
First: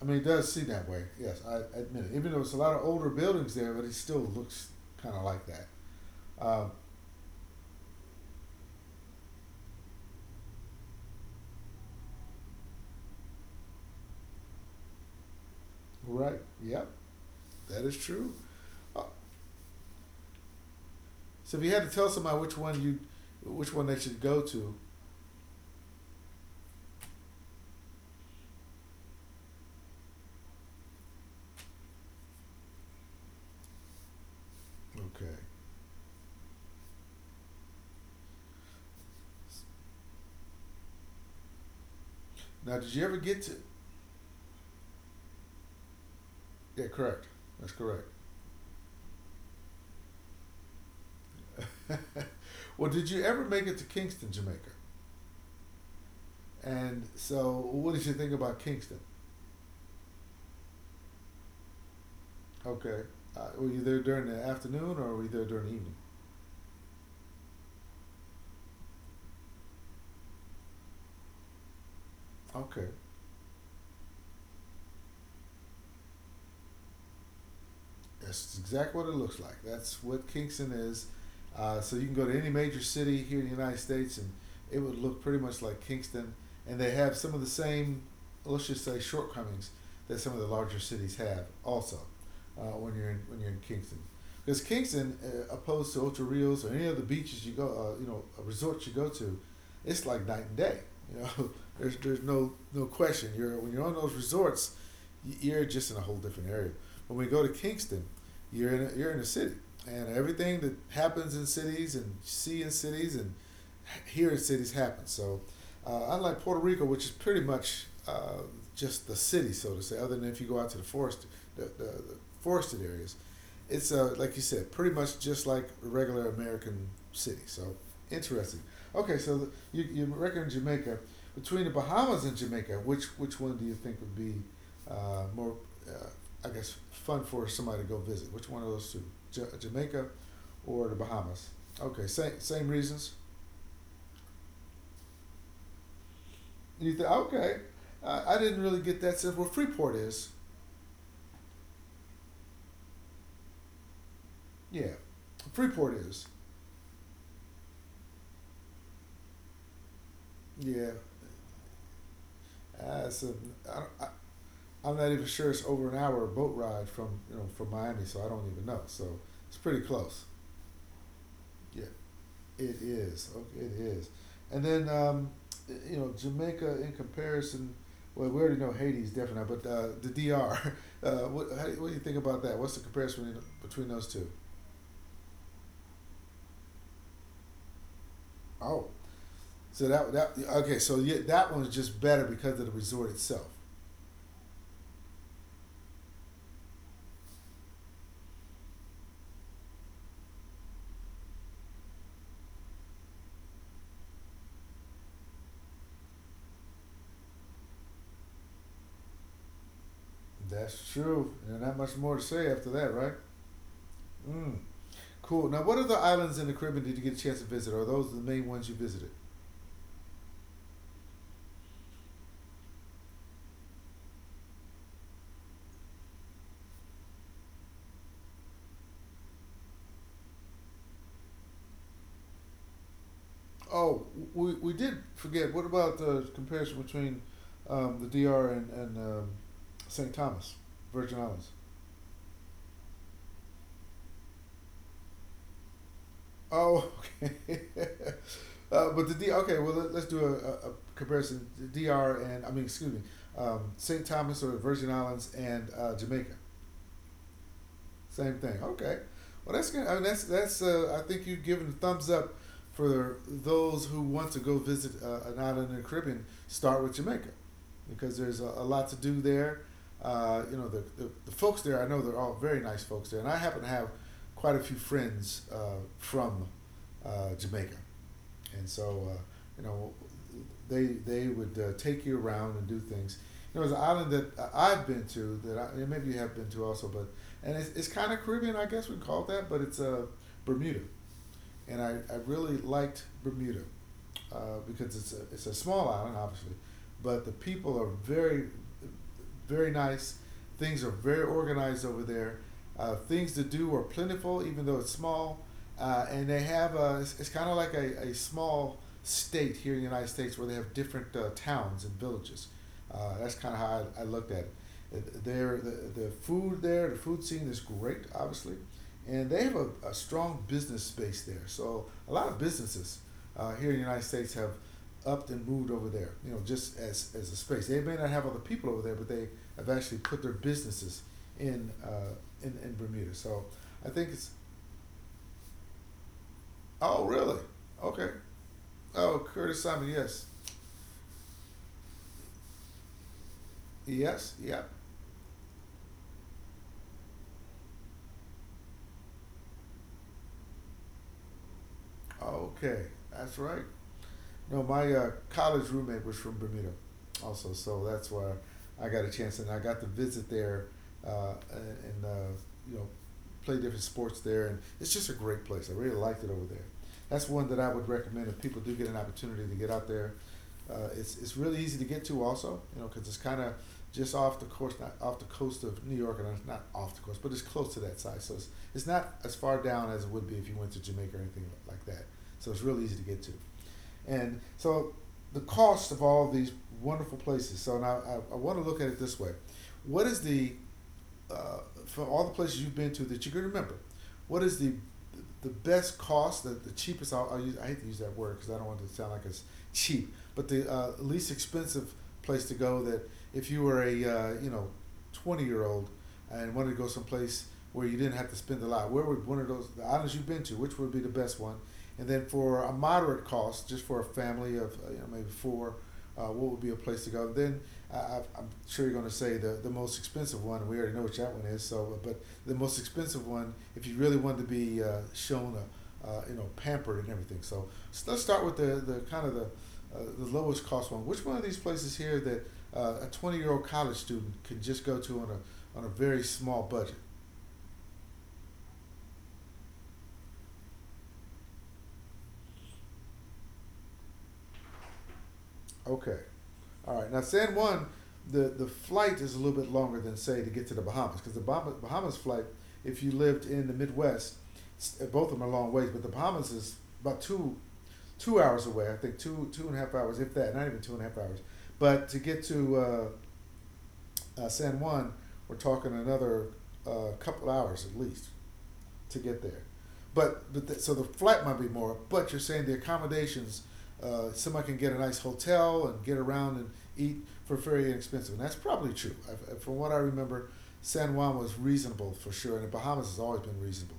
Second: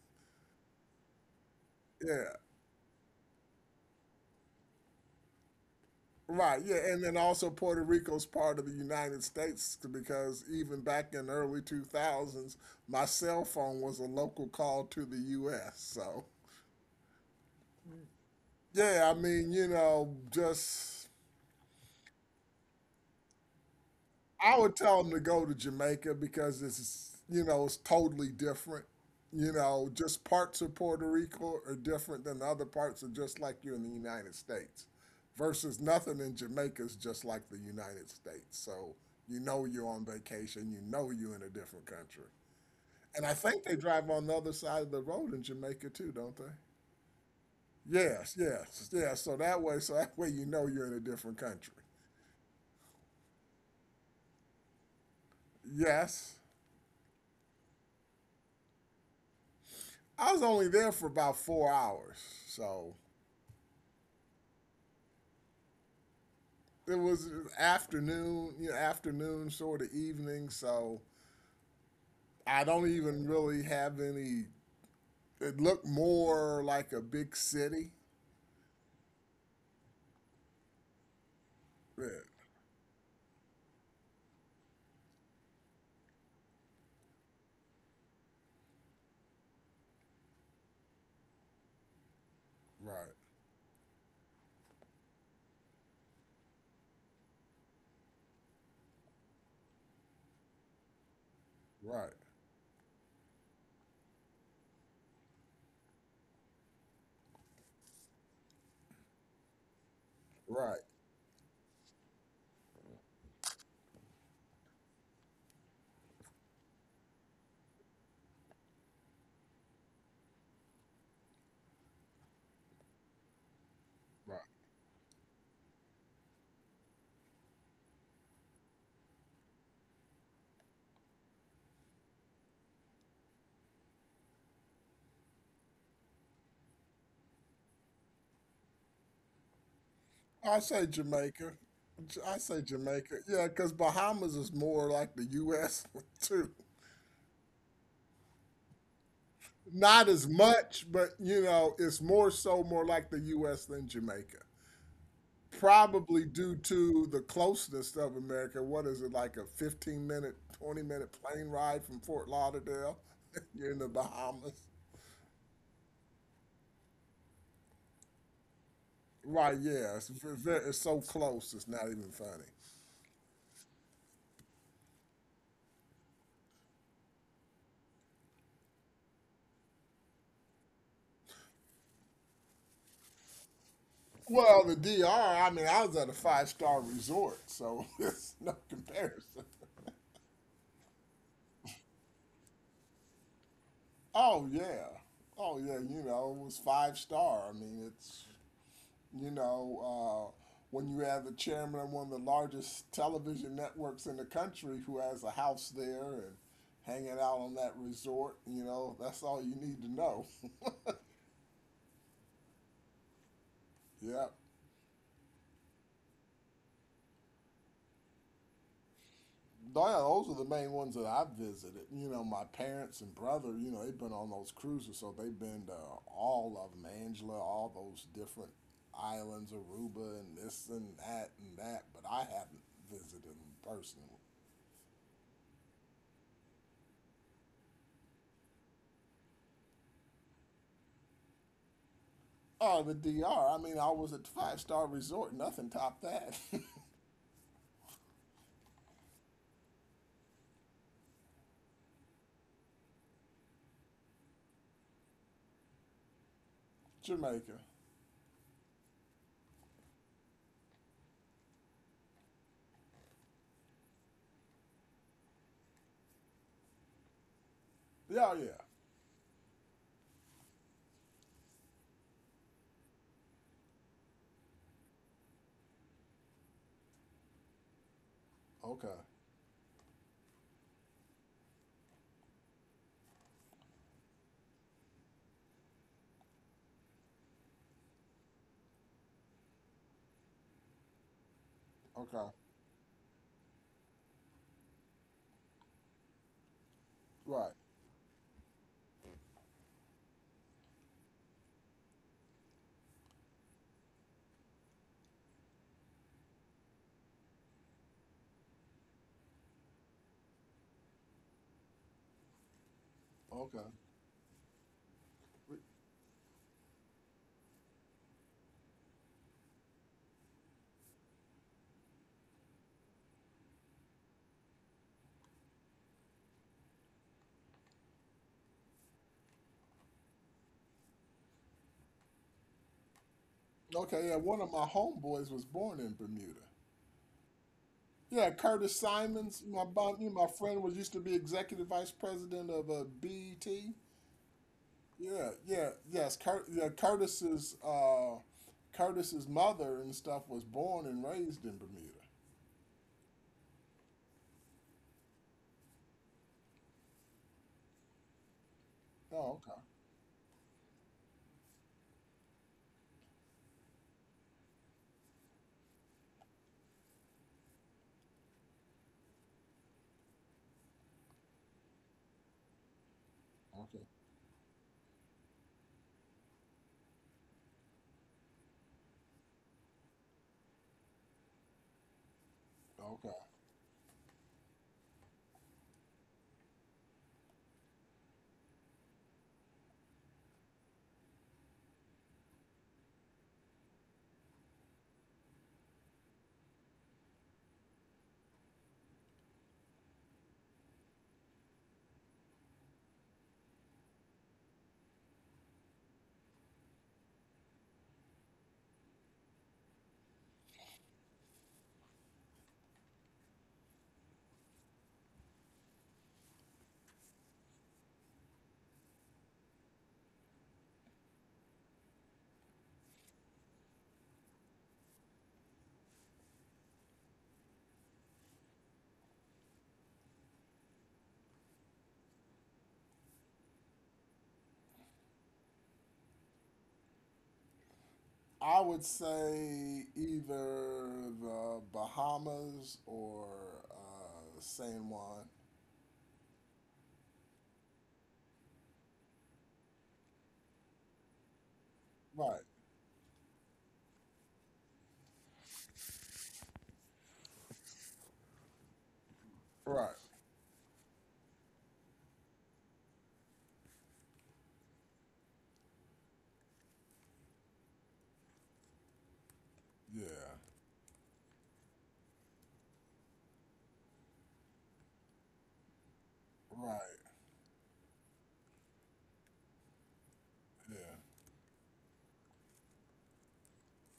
[SPEAKER 1] I mean, it does seem that way. Yes, I admit it. Even
[SPEAKER 2] Yeah,
[SPEAKER 1] though it's a lot of older buildings there, but it still looks kind of like that.
[SPEAKER 2] right,
[SPEAKER 1] Uh,
[SPEAKER 2] yeah, and then also Puerto Rico's part of the United States because even back in the early 2000s, my cell phone was a local call to the US. So,
[SPEAKER 1] right. Yep. That is true. Oh,
[SPEAKER 2] yeah, I mean, you know, just
[SPEAKER 1] so if you had to tell somebody which one they should go
[SPEAKER 2] I
[SPEAKER 1] to.
[SPEAKER 2] would tell them to go to Jamaica because it's you know it's totally different. You know, just parts of Puerto Rico are different than other parts are just like you in the United States,
[SPEAKER 1] Okay.
[SPEAKER 2] versus nothing in Jamaica is just like the United States. So you know you're on vacation, you know you're in a different country.
[SPEAKER 1] Now, did you ever
[SPEAKER 2] And I
[SPEAKER 1] get to?
[SPEAKER 2] think they drive on the other side of the road in Jamaica too, don't they?
[SPEAKER 1] Yeah, correct. That's correct.
[SPEAKER 2] Yes. So that way you know you're in a different country.
[SPEAKER 1] Well, did you ever make it to Kingston, Jamaica?
[SPEAKER 2] Yes.
[SPEAKER 1] And so, what did you think about Kingston?
[SPEAKER 2] I was only there for about 4 hours, so
[SPEAKER 1] Okay. Were you there during the afternoon or were you there during the evening?
[SPEAKER 2] it was afternoon, you know, afternoon sort of evening. So I
[SPEAKER 1] Okay.
[SPEAKER 2] don't even really have any. It looked more like a big city.
[SPEAKER 1] That's exactly what it looks like. That's what Kingston is. So you
[SPEAKER 2] Yeah,
[SPEAKER 1] can go to any major city here in the United States, and it would look pretty much like Kingston. And they have some of the same, let's just say, shortcomings that some of the larger cities have. Also, when you're
[SPEAKER 2] right,
[SPEAKER 1] in, Kingston, because Kingston, opposed to Ocho Rios or any of the beaches you go, resorts you go to, it's like night and day. You know,
[SPEAKER 2] right,
[SPEAKER 1] there's no question. You're When you're on those resorts, you're just in a whole different area. When we go to Kingston, you're in a city, and everything that
[SPEAKER 2] right,
[SPEAKER 1] happens in cities and see in cities and hear in cities happens. So, unlike Puerto Rico, which is pretty much just the city, so to say, other than if you go out to the forest, the forested areas, it's like you
[SPEAKER 2] right.
[SPEAKER 1] said, pretty much just like a regular American city. So, interesting. Okay, so you reckon Jamaica. Between the Bahamas and Jamaica, which one do you think would be more, uh, I guess, fun for somebody to go visit. Which one of those two, Jamaica
[SPEAKER 2] I
[SPEAKER 1] or
[SPEAKER 2] say
[SPEAKER 1] the Bahamas?
[SPEAKER 2] Jamaica.
[SPEAKER 1] Okay,
[SPEAKER 2] I say
[SPEAKER 1] same reasons.
[SPEAKER 2] Jamaica. Yeah, because Bahamas is more like the U.S. too.
[SPEAKER 1] You think okay? I didn't really get that sense. Well,
[SPEAKER 2] Not as much, but you know, it's more so more like the U.S. than Jamaica,
[SPEAKER 1] yeah, Freeport
[SPEAKER 2] probably
[SPEAKER 1] is,
[SPEAKER 2] due to the closeness of America. What is it like a 15 minute, 20
[SPEAKER 1] yeah.
[SPEAKER 2] minute plane ride from Fort Lauderdale?
[SPEAKER 1] It's a,
[SPEAKER 2] You're
[SPEAKER 1] I,
[SPEAKER 2] in the
[SPEAKER 1] don't- I,
[SPEAKER 2] Bahamas.
[SPEAKER 1] I'm not even sure it's over an hour boat ride from from Miami, so I don't even know. So it's
[SPEAKER 2] Right,
[SPEAKER 1] pretty
[SPEAKER 2] yeah,
[SPEAKER 1] close.
[SPEAKER 2] it's so close, it's
[SPEAKER 1] Yeah,
[SPEAKER 2] not even funny.
[SPEAKER 1] it is. Okay, it is. And then you know Jamaica in comparison. Well, we already know Haiti's different now, but the DR. What do you think about that? What's the comparison between those two?
[SPEAKER 2] Well, the DR, I mean, I was at a five-star resort, so it's no
[SPEAKER 1] Oh,
[SPEAKER 2] comparison.
[SPEAKER 1] so that that okay. So yeah, that one's just better because of the resort itself.
[SPEAKER 2] Oh, yeah. Oh, yeah, you know, it was five star. I mean, it's You know, uh, when you have the chairman of one of the largest television networks in the country who has a house there and hanging out on that resort, that's all you need to know.
[SPEAKER 1] That's true. And not much more to say after that, right?
[SPEAKER 2] Yeah.
[SPEAKER 1] Mm, cool. Now, what other islands in the Caribbean did you get a chance to visit? Are those the main ones you visited?
[SPEAKER 2] Yeah, those are the main ones that I've visited. My parents and brother, they've been on those cruises, so they've been to all of them, Angela, all those different islands, Aruba, and this and that, but I haven't visited them
[SPEAKER 1] Oh,
[SPEAKER 2] personally.
[SPEAKER 1] we did forget. What about the comparison between the DR and St. Thomas, Virgin Islands?
[SPEAKER 2] Oh, the DR. I mean, I was at five-star resort. Nothing topped that.
[SPEAKER 1] Oh, okay. But the D. Okay, well let, us do a comparison. The DR and I mean, excuse me, St. Thomas or Virgin Islands and Jamaica.
[SPEAKER 2] Jamaica.
[SPEAKER 1] Same thing. Okay. Well, that's good. I mean, that's that's. I think you've given a thumbs up for those who want to go visit an island in the Caribbean. Start with Jamaica, because
[SPEAKER 2] Yeah, oh,
[SPEAKER 1] there's
[SPEAKER 2] yeah.
[SPEAKER 1] a lot to do there. The folks there. I know they're all very nice folks there, and I happen to have quite a few friends from Jamaica and
[SPEAKER 2] Okay.
[SPEAKER 1] so you know they would take you around and do things. You know, there's an island that I have been to maybe you have been to also, but and it's, kind of Caribbean, I guess we call it that, but it's Bermuda and I
[SPEAKER 2] Okay.
[SPEAKER 1] really liked Bermuda uh, because it's a small island, obviously, but the
[SPEAKER 2] Right.
[SPEAKER 1] people are very, very nice. Things are very organized over there. Things to do are plentiful, even though it's small. And they have it's kind of like a small state here in the United States where they have different towns and villages. That's kind of
[SPEAKER 2] Okay.
[SPEAKER 1] how I looked at it. Uh, the the food scene is great, obviously and they have a strong business space there. So a lot of businesses here in the United States have upped and moved over there. You know, just as a space. They may not have other people over there, but they have actually put their businesses in in Bermuda. So I think
[SPEAKER 2] Okay. Yeah.
[SPEAKER 1] it's
[SPEAKER 2] One of my homeboys was born in Bermuda.
[SPEAKER 1] oh really okay.
[SPEAKER 2] Yeah, Curtis
[SPEAKER 1] Oh,
[SPEAKER 2] Simons,
[SPEAKER 1] Curtis
[SPEAKER 2] my
[SPEAKER 1] Simon,
[SPEAKER 2] bond,
[SPEAKER 1] yes,
[SPEAKER 2] my friend was used to be executive vice president of BET.
[SPEAKER 1] yes, yep.
[SPEAKER 2] Yeah, yeah, yes. Curtis's Curtis's mother and stuff was born and raised in Bermuda.
[SPEAKER 1] Okay, that's right. No, my college roommate was from Bermuda, also, so that's why I got a chance,
[SPEAKER 2] Oh,
[SPEAKER 1] and I
[SPEAKER 2] okay,
[SPEAKER 1] got to visit there, and you know, play different sports there, and it's just a great place. I really liked it over there. That's one that I would recommend if people do get an opportunity to get out there. It's really easy to get to, also, you know, because it's kind of
[SPEAKER 2] okay,
[SPEAKER 1] just off the course, not off the coast of New York, and not off the coast, but it's close to that side, so it's not as far down as it would be if you went to Jamaica or anything like that. So it's really easy to
[SPEAKER 2] okay,
[SPEAKER 1] get to. And so the cost of all these wonderful places. So now I want to look at it this way: what is the uh, from all the places you've been to that you can remember, what is the best cost, the cheapest? I'll use, I hate to use that word because I don't want it to sound like it's cheap, but the least expensive place to go that if you were a you know 20 old and wanted to go someplace where you didn't have to spend a lot, where would one of those the islands you've been to, which would be the best one? And then for a moderate cost, just for a family of you know maybe four, what would be a place to go? Then I'm sure you're going to say the most expensive one. We already know what that one is. So, but the most expensive one, if you really wanted to be shown, you know, pampered and everything. So, let's start with the kind of the, the lowest cost one. Which one of these places here that a 20-year-old college student can just go to on a very small budget?
[SPEAKER 2] I would say either the Bahamas or uh, San Juan.
[SPEAKER 1] Okay. All right. Now, San Juan, the flight is a little bit longer than, say, to get to the Bahamas, because the Bahamas
[SPEAKER 2] Right,
[SPEAKER 1] flight, if you lived in the Midwest, both of them are long ways, but the Bahamas is about two hours away, I think two and a
[SPEAKER 2] right,
[SPEAKER 1] half hours, if that, not even 2.5 hours. But to get to San Juan, we're talking another couple hours at least to get there.
[SPEAKER 2] yeah,
[SPEAKER 1] But, so the flight might be more, but you're saying the accommodations, somebody can get a nice hotel and get around and
[SPEAKER 2] right,
[SPEAKER 1] eat for very inexpensive. And that's probably true. I, from what I remember,
[SPEAKER 2] yeah,
[SPEAKER 1] San Juan was reasonable for sure, and the Bahamas has always been reasonable.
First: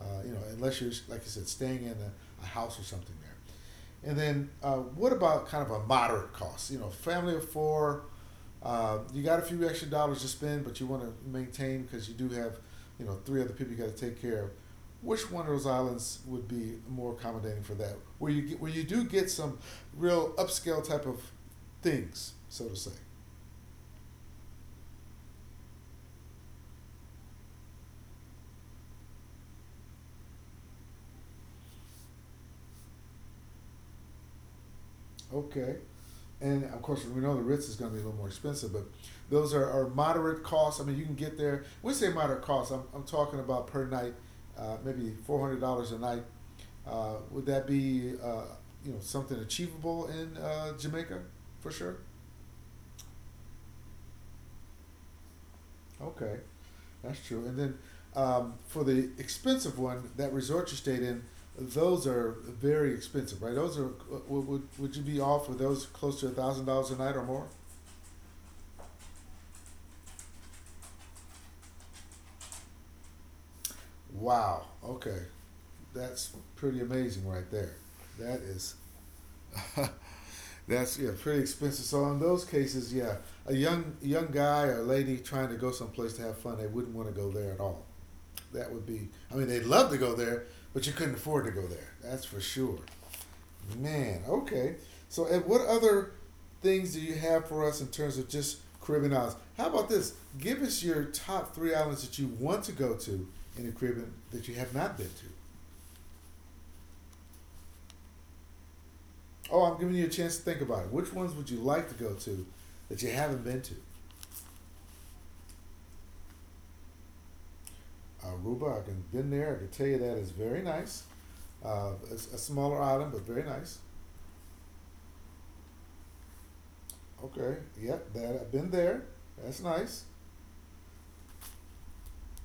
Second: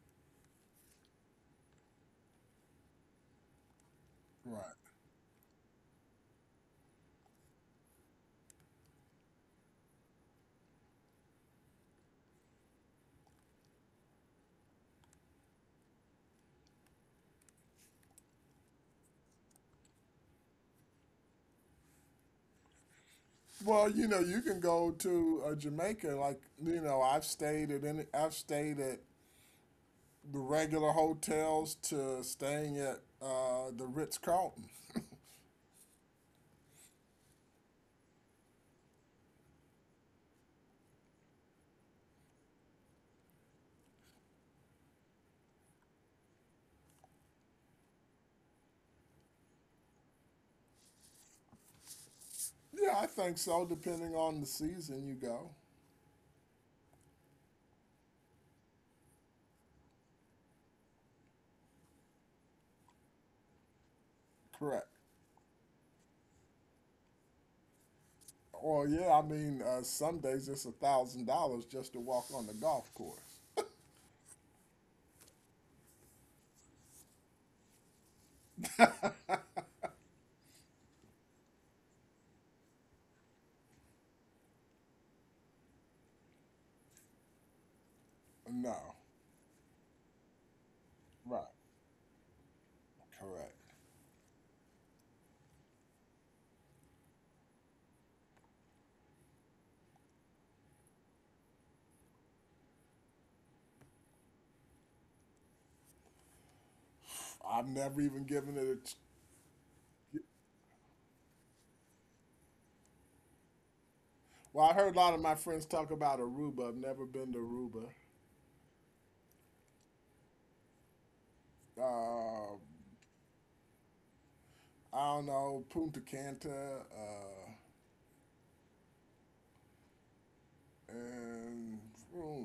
[SPEAKER 1] You know, unless you're, like I said, staying in a house or something there. And then
[SPEAKER 2] right.
[SPEAKER 1] what about kind of a moderate cost? You know, family of four, you got a few extra dollars to spend, but you want to maintain because you do have, you know, three other people you got to take care of. Which one of those islands would be more accommodating for that? Where you get, where you do get some real upscale type of things, so to say.
[SPEAKER 2] Well, you can go to Jamaica. Like, I've stayed at I've stayed at the regular hotels to staying at the Ritz Carlton.
[SPEAKER 1] Okay. And of course, we know the Ritz is going to be a little more expensive, but those are moderate costs. I mean, you can get there. When I say moderate costs, I'm talking about per night, maybe $400 a night. Would that be you know, something achievable in Jamaica for sure?
[SPEAKER 2] Yeah, I think so. Depending on the season you go.
[SPEAKER 1] Okay. That's true. And then for the expensive one, that resort you stayed in, those are very expensive, right? Those are, would
[SPEAKER 2] Correct.
[SPEAKER 1] you be all for those close to a $1,000 a night or more?
[SPEAKER 2] Well, yeah, I mean, some days it's $1,000 just to walk on the golf course.
[SPEAKER 1] Wow. Okay. That's pretty amazing right there. That is that's yeah, pretty expensive. So in those cases, yeah, a young guy or lady trying to go someplace to have fun, they wouldn't want to go there at all. That would
[SPEAKER 2] No,
[SPEAKER 1] be I mean, they'd love to go there, but you couldn't afford
[SPEAKER 2] right,
[SPEAKER 1] to go there. That's for sure.
[SPEAKER 2] correct.
[SPEAKER 1] Man, okay. So and what other things do you have for us in terms of just Caribbean islands? How about this? Give us your top three islands that you want to go to in the Caribbean that you have not been to.
[SPEAKER 2] I've never even given it a. T-
[SPEAKER 1] Oh, I'm giving you a chance to think about it. Which ones would you like to go to that you haven't been to?
[SPEAKER 2] Well, I heard a lot of my friends talk about Aruba. I've never been to Aruba.
[SPEAKER 1] Aruba, I've been there. I can tell you that is very nice. It's a
[SPEAKER 2] Uh,
[SPEAKER 1] smaller island, but very nice.
[SPEAKER 2] I don't know Punta Cana,
[SPEAKER 1] Okay, yep, that I've been there. That's nice.
[SPEAKER 2] and hmm,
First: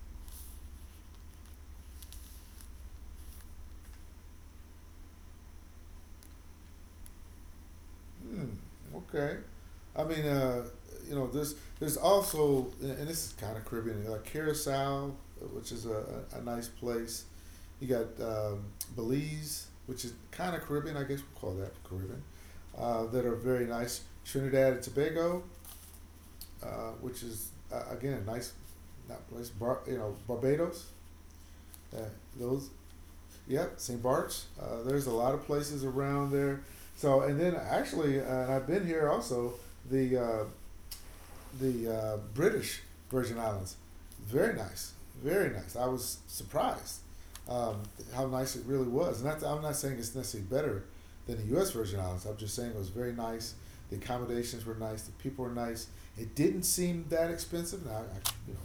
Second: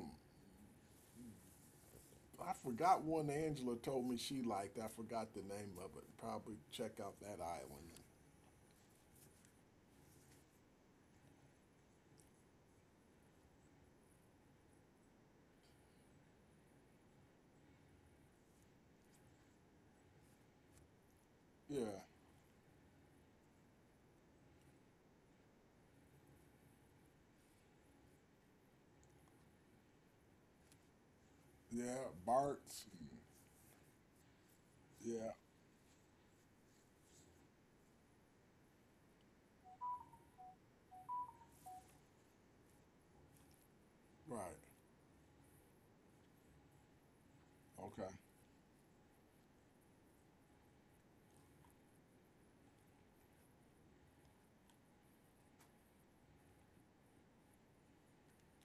[SPEAKER 2] I forgot one. Angela told me she liked. I forgot the name of it. Probably check out that island.
[SPEAKER 1] Hmm. Okay. I mean, you know, there's also, and this is kind of Caribbean, like Curacao, which is a nice place. You got Belize, which is kind of Caribbean, I guess we call that
[SPEAKER 2] Yeah,
[SPEAKER 1] Caribbean, that are very nice. Trinidad and Tobago, which is again nice, not place. Bar, you know, Barbados, uh,
[SPEAKER 2] yeah,
[SPEAKER 1] those.
[SPEAKER 2] Bart's.
[SPEAKER 1] Yep, St. Bart's. There's a
[SPEAKER 2] Yeah,
[SPEAKER 1] lot of places around there. So, and then actually, and I've been here also. The uh, the British Virgin Islands. Very
[SPEAKER 2] right.
[SPEAKER 1] nice, very nice. I was surprised um,
[SPEAKER 2] Okay,
[SPEAKER 1] how nice it really was. And that's, I'm not saying it's necessarily better than the U.S. Virgin Islands. I'm just saying it was very nice. The accommodations were nice. The people were nice. It didn't seem that expensive. Now, I, you know,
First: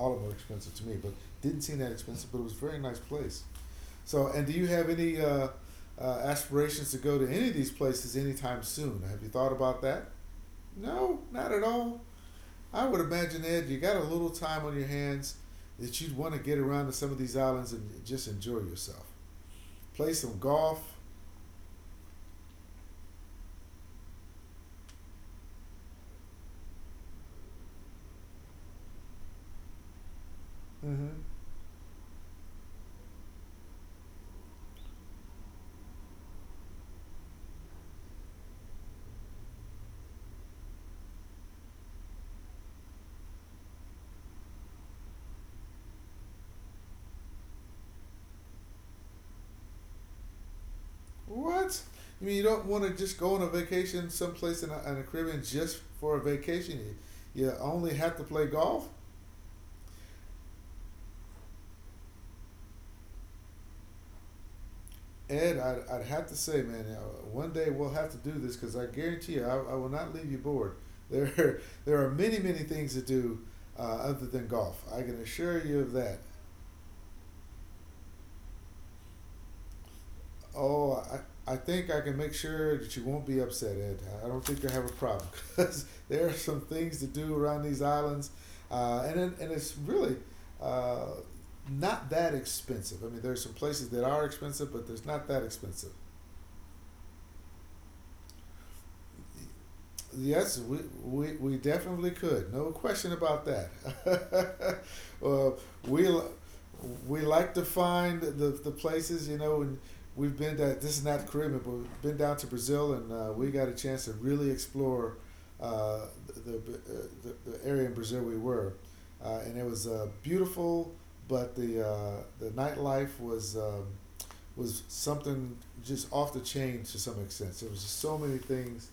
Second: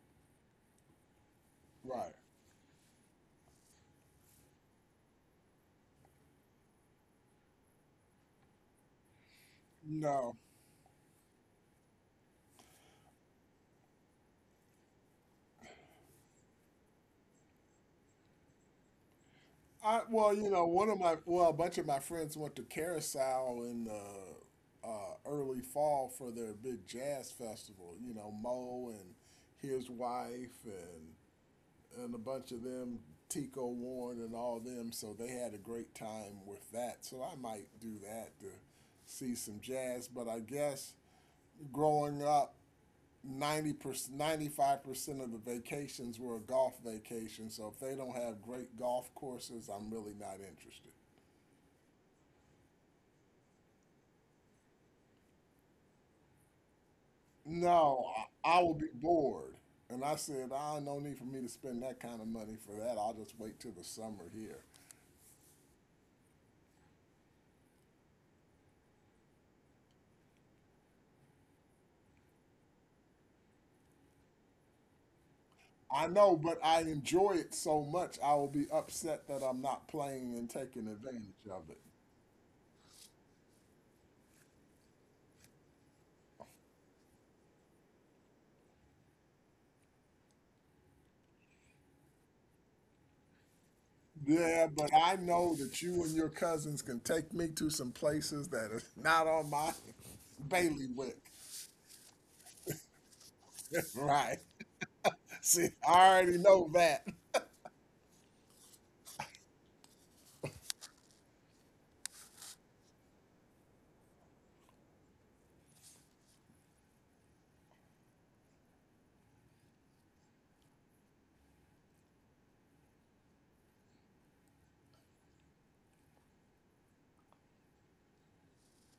[SPEAKER 1] all of them were expensive to me, but didn't seem that
[SPEAKER 2] right.
[SPEAKER 1] expensive. But it was a very nice place. So, and do you have any aspirations to go to any of these places anytime soon? Have you thought about that?
[SPEAKER 2] No.
[SPEAKER 1] No, not at all. I would imagine, Ed, you got a little time on your hands that you'd want to get around to some of these islands and just enjoy yourself.
[SPEAKER 2] I
[SPEAKER 1] Play
[SPEAKER 2] well,
[SPEAKER 1] some
[SPEAKER 2] you know,
[SPEAKER 1] golf.
[SPEAKER 2] One of my, well, a bunch of my friends went to Carousel in the early fall for their big jazz festival. You know, Mo and his wife
[SPEAKER 1] Mm-hmm.
[SPEAKER 2] and a bunch of them, Tico Warren and all them. So they had a great time with that. So I might do that to see some jazz. But I guess growing up, 90%, 95% of the vacations were a golf vacation. So if they don't have great golf courses, I'm really not interested.
[SPEAKER 1] What? I mean, you don't want to just go on a vacation someplace in the Caribbean just for a vacation. You only
[SPEAKER 2] No,
[SPEAKER 1] have to play
[SPEAKER 2] I, I will be
[SPEAKER 1] golf?
[SPEAKER 2] bored. And I said, ah, no need for me to spend that kind of money for that. I'll just wait till the summer here.
[SPEAKER 1] Ed, I'd have to say, man, one day we'll have to do this because I guarantee you, I will not leave you bored. There are many, many things to do other than golf. I can assure you of
[SPEAKER 2] I
[SPEAKER 1] that.
[SPEAKER 2] know, but I enjoy it so much. I will be upset that I'm not playing and taking
[SPEAKER 1] Oh,
[SPEAKER 2] advantage
[SPEAKER 1] I
[SPEAKER 2] of it.
[SPEAKER 1] think I can make sure that you won't be upset, Ed. I don't think you have a problem because there are some things to do around these islands, and it's really uh, not that expensive. I mean, there's some places that are
[SPEAKER 2] Yeah,
[SPEAKER 1] expensive,
[SPEAKER 2] but
[SPEAKER 1] but there's
[SPEAKER 2] I
[SPEAKER 1] not that
[SPEAKER 2] know that
[SPEAKER 1] expensive.
[SPEAKER 2] you and your cousins can take me to some places that is not on my
[SPEAKER 1] Yes,
[SPEAKER 2] bailiwick.
[SPEAKER 1] we definitely could. No question about
[SPEAKER 2] Right.
[SPEAKER 1] that. uh,
[SPEAKER 2] See, I
[SPEAKER 1] we
[SPEAKER 2] already know that.
[SPEAKER 1] we like to find the places, you know, and we've been to, this is not Caribbean, but we've been down to Brazil and we got a chance to really explore uh, the area in Brazil we were. And it was beautiful, but the nightlife was something just off the chain to some extent. There was just so many things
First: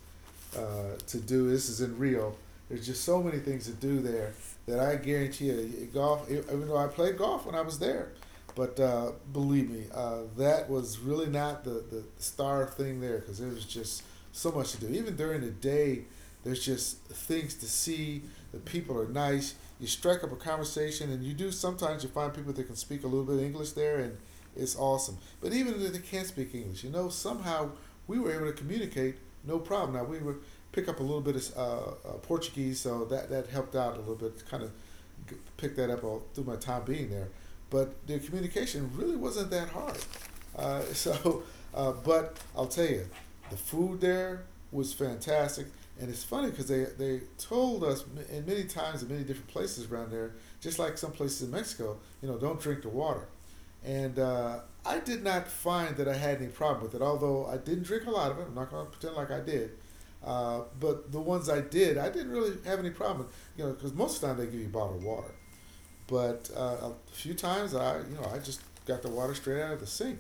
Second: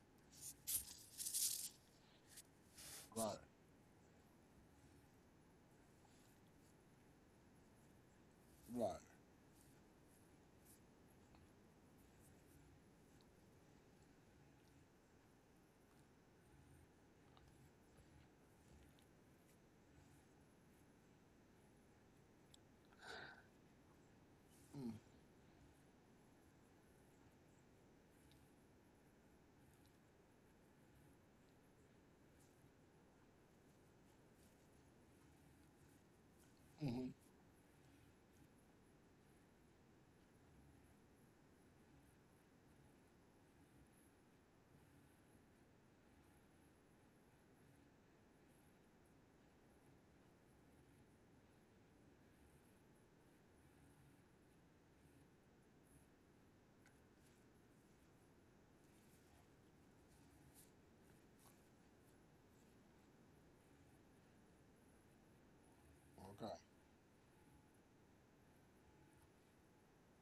[SPEAKER 1] to do. This is in Rio. There's just so
[SPEAKER 2] Right.
[SPEAKER 1] many things to do there that I guarantee you, Even though I played golf when I was there, but
[SPEAKER 2] Right.
[SPEAKER 1] believe me, that was really not the star thing there because there was just so much to do. Even during the day, there's just things to see. The people are nice. You strike up a conversation, and you do sometimes you find people that can speak a little bit of English there, and it's awesome. But even if they can't speak English, you know, somehow we were able to communicate no problem. Now we were pick up a little bit of Portuguese, so that helped out a little bit. Kind of g- pick that up all, through my time being there, but the communication really wasn't that hard. So, but I'll tell you, the food there was fantastic, and it's funny because they told us in many times in many different places around there, just like some places in Mexico, you know, don't drink the water. And I did not find that I had any problem with it, although I didn't drink a lot of it. I'm not going to pretend like I did. But the ones I did, I didn't really have any problem with. Because most of the time they give you bottled water. But
[SPEAKER 2] Okay.
[SPEAKER 1] a few times I just got the water straight out of the sink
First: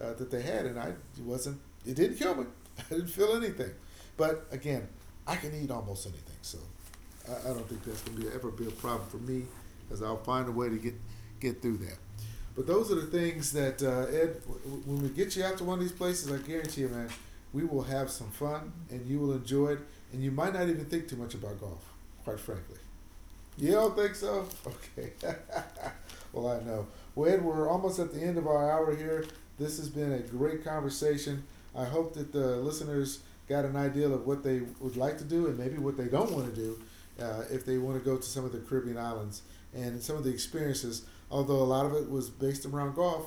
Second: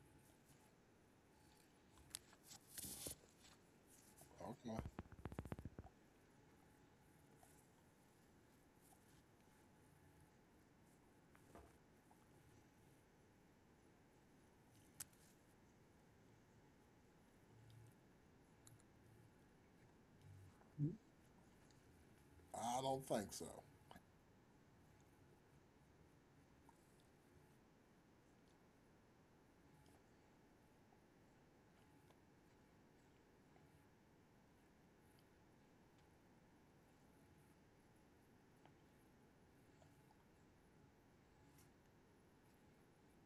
[SPEAKER 1] that they had, and I wasn't. It didn't kill me. I didn't feel anything. But
[SPEAKER 2] Okay.
[SPEAKER 1] again, I can eat almost anything, so I don't think that's gonna be ever be a problem for me, because I'll find a way to get through that. But those are the things that Ed. When we get you out to one of these places, I guarantee you, man, we will have some fun, and you will enjoy it, and you might not even think too much about golf, quite frankly.
[SPEAKER 2] I don't think so.
[SPEAKER 1] You don't think so? Okay. Well, I know. Well, Ed, we're almost at the end of our hour here. This has been a great conversation. I hope that the listeners got an idea of what they would like to do and maybe what they don't want to do if they want to go to some of the Caribbean islands and some of the experiences. Although a lot of it was based around golf,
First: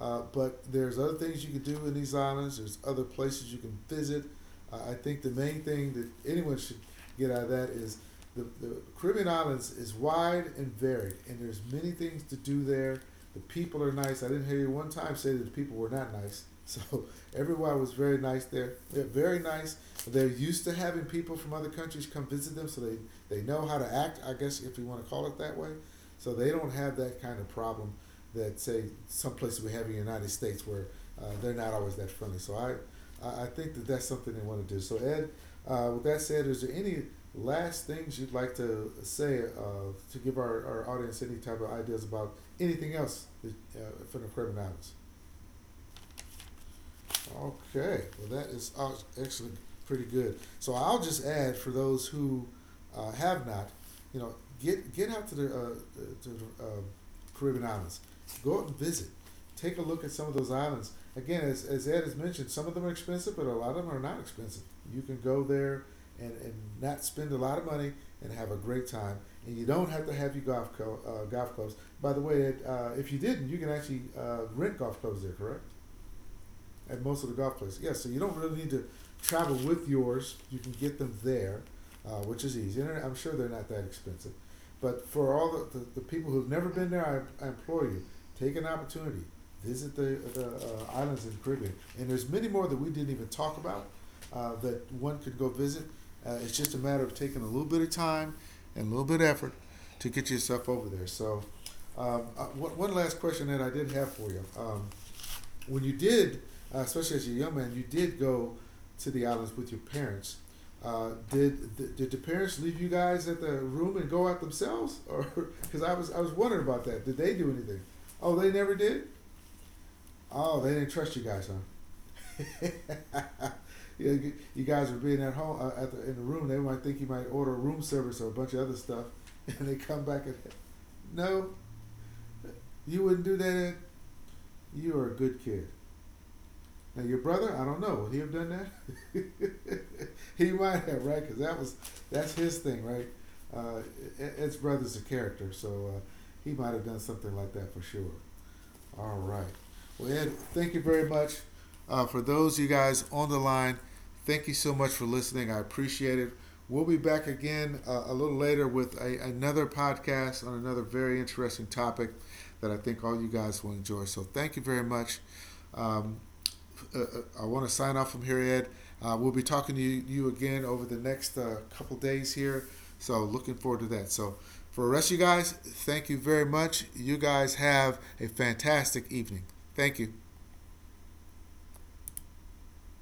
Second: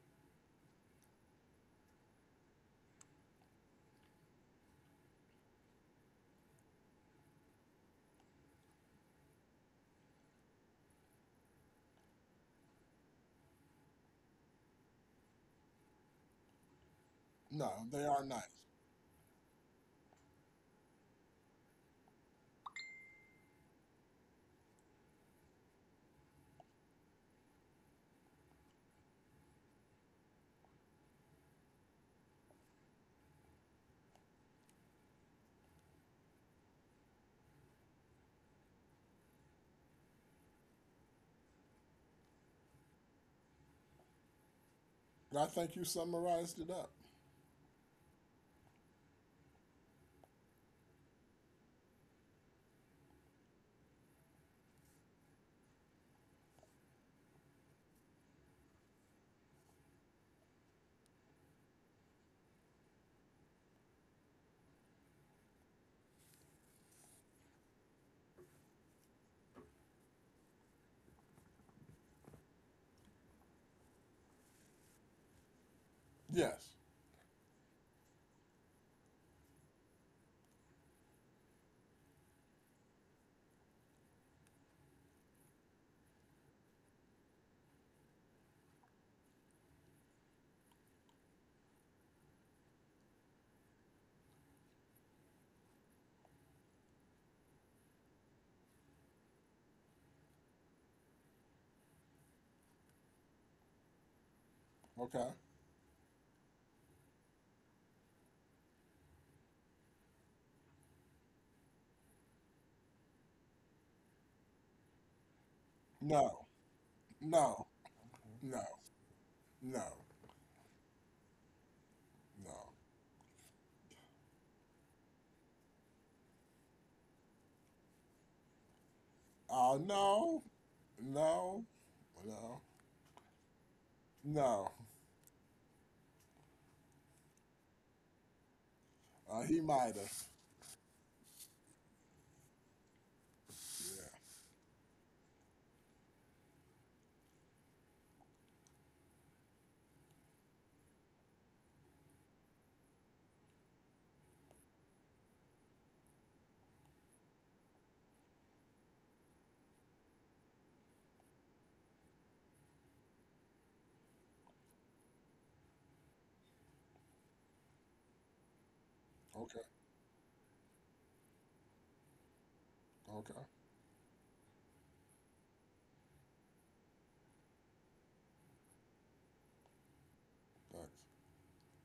[SPEAKER 1] but there's other things you can do in these islands. There's other places you can visit. I think the main thing that anyone should get out of that is the Caribbean islands is wide and varied, and there's many things to do there. The people are nice. I didn't hear you one time say that the people were not nice. So everyone
[SPEAKER 2] No,
[SPEAKER 1] was
[SPEAKER 2] they
[SPEAKER 1] very
[SPEAKER 2] are
[SPEAKER 1] nice
[SPEAKER 2] nice.
[SPEAKER 1] there. They're very nice. They're used to having people from other countries come visit them, so they know how to act. I guess if you want to call it that way. So they don't have that kind of problem that say some places we have in the United States where they're not always that friendly. So I think that that's something they want to do. So Ed, with that said, is there any last things you'd like to say to give our audience any type of ideas about anything else that, uh, from the Carbon Islands?
[SPEAKER 2] But I think you summarized it up.
[SPEAKER 1] Okay, well that is actually pretty good. So I'll just add for those who have not, you know, get out to the Caribbean islands, go out and visit, take a look at some of those islands. Again, as Ed has mentioned, some of them are expensive, but a lot of them are not expensive. You can go there and not spend a lot of money and have a great time. And you don't have to have your golf clubs. By the way, Ed, if you didn't, you can actually rent golf clubs there, correct?
[SPEAKER 2] Yes.
[SPEAKER 1] At most of the golf places. Yeah, so you don't really need to travel with yours. You can get them there, which is easy. And I'm sure they're not that expensive. But for all the people who've never been there, I implore you, take an opportunity. Visit the islands in the Caribbean. And there's many more that we didn't even talk about that one could go visit. It's just a matter of taking a little bit of time and a little bit of effort to get yourself over there. So, one last question that I did have for you.
[SPEAKER 2] Okay.
[SPEAKER 1] When you did, especially as a young man, you did go to the islands with your parents. Did th- did the parents leave you guys at the room and go out themselves, or because I was
[SPEAKER 2] No.
[SPEAKER 1] wondering about that. Did they do
[SPEAKER 2] No.
[SPEAKER 1] anything? Oh, they
[SPEAKER 2] No.
[SPEAKER 1] never did.
[SPEAKER 2] No.
[SPEAKER 1] Oh, they didn't trust you guys, huh?
[SPEAKER 2] No.
[SPEAKER 1] you, you- guys were being at home at in the room. They might think you might order room service or a bunch of other stuff, and they come back and
[SPEAKER 2] No.
[SPEAKER 1] no,
[SPEAKER 2] No. No.
[SPEAKER 1] you wouldn't do that.
[SPEAKER 2] No.
[SPEAKER 1] You are a good kid. Now your brother, I don't know. Would he have done that?
[SPEAKER 2] He might have.
[SPEAKER 1] He might have, right? Because that's his thing, right? Uh,
[SPEAKER 2] Yeah.
[SPEAKER 1] Ed's brother's a character, so he might have done something like that for sure. All right. Well, Ed, thank you very much. For those of you guys on the line, thank you so much for listening. I appreciate it. We'll be back again a little later with another podcast on another very interesting topic that I think all you guys will enjoy. So thank you very much. Um, uh, uh, I want to sign off from here, Ed. We'll be
[SPEAKER 2] Okay.
[SPEAKER 1] talking to you again over the next couple days here. So
[SPEAKER 2] Okay.
[SPEAKER 1] looking forward to that. So for the rest of you guys, thank you very much. You guys have a fantastic evening. Thank you.
[SPEAKER 2] Thanks.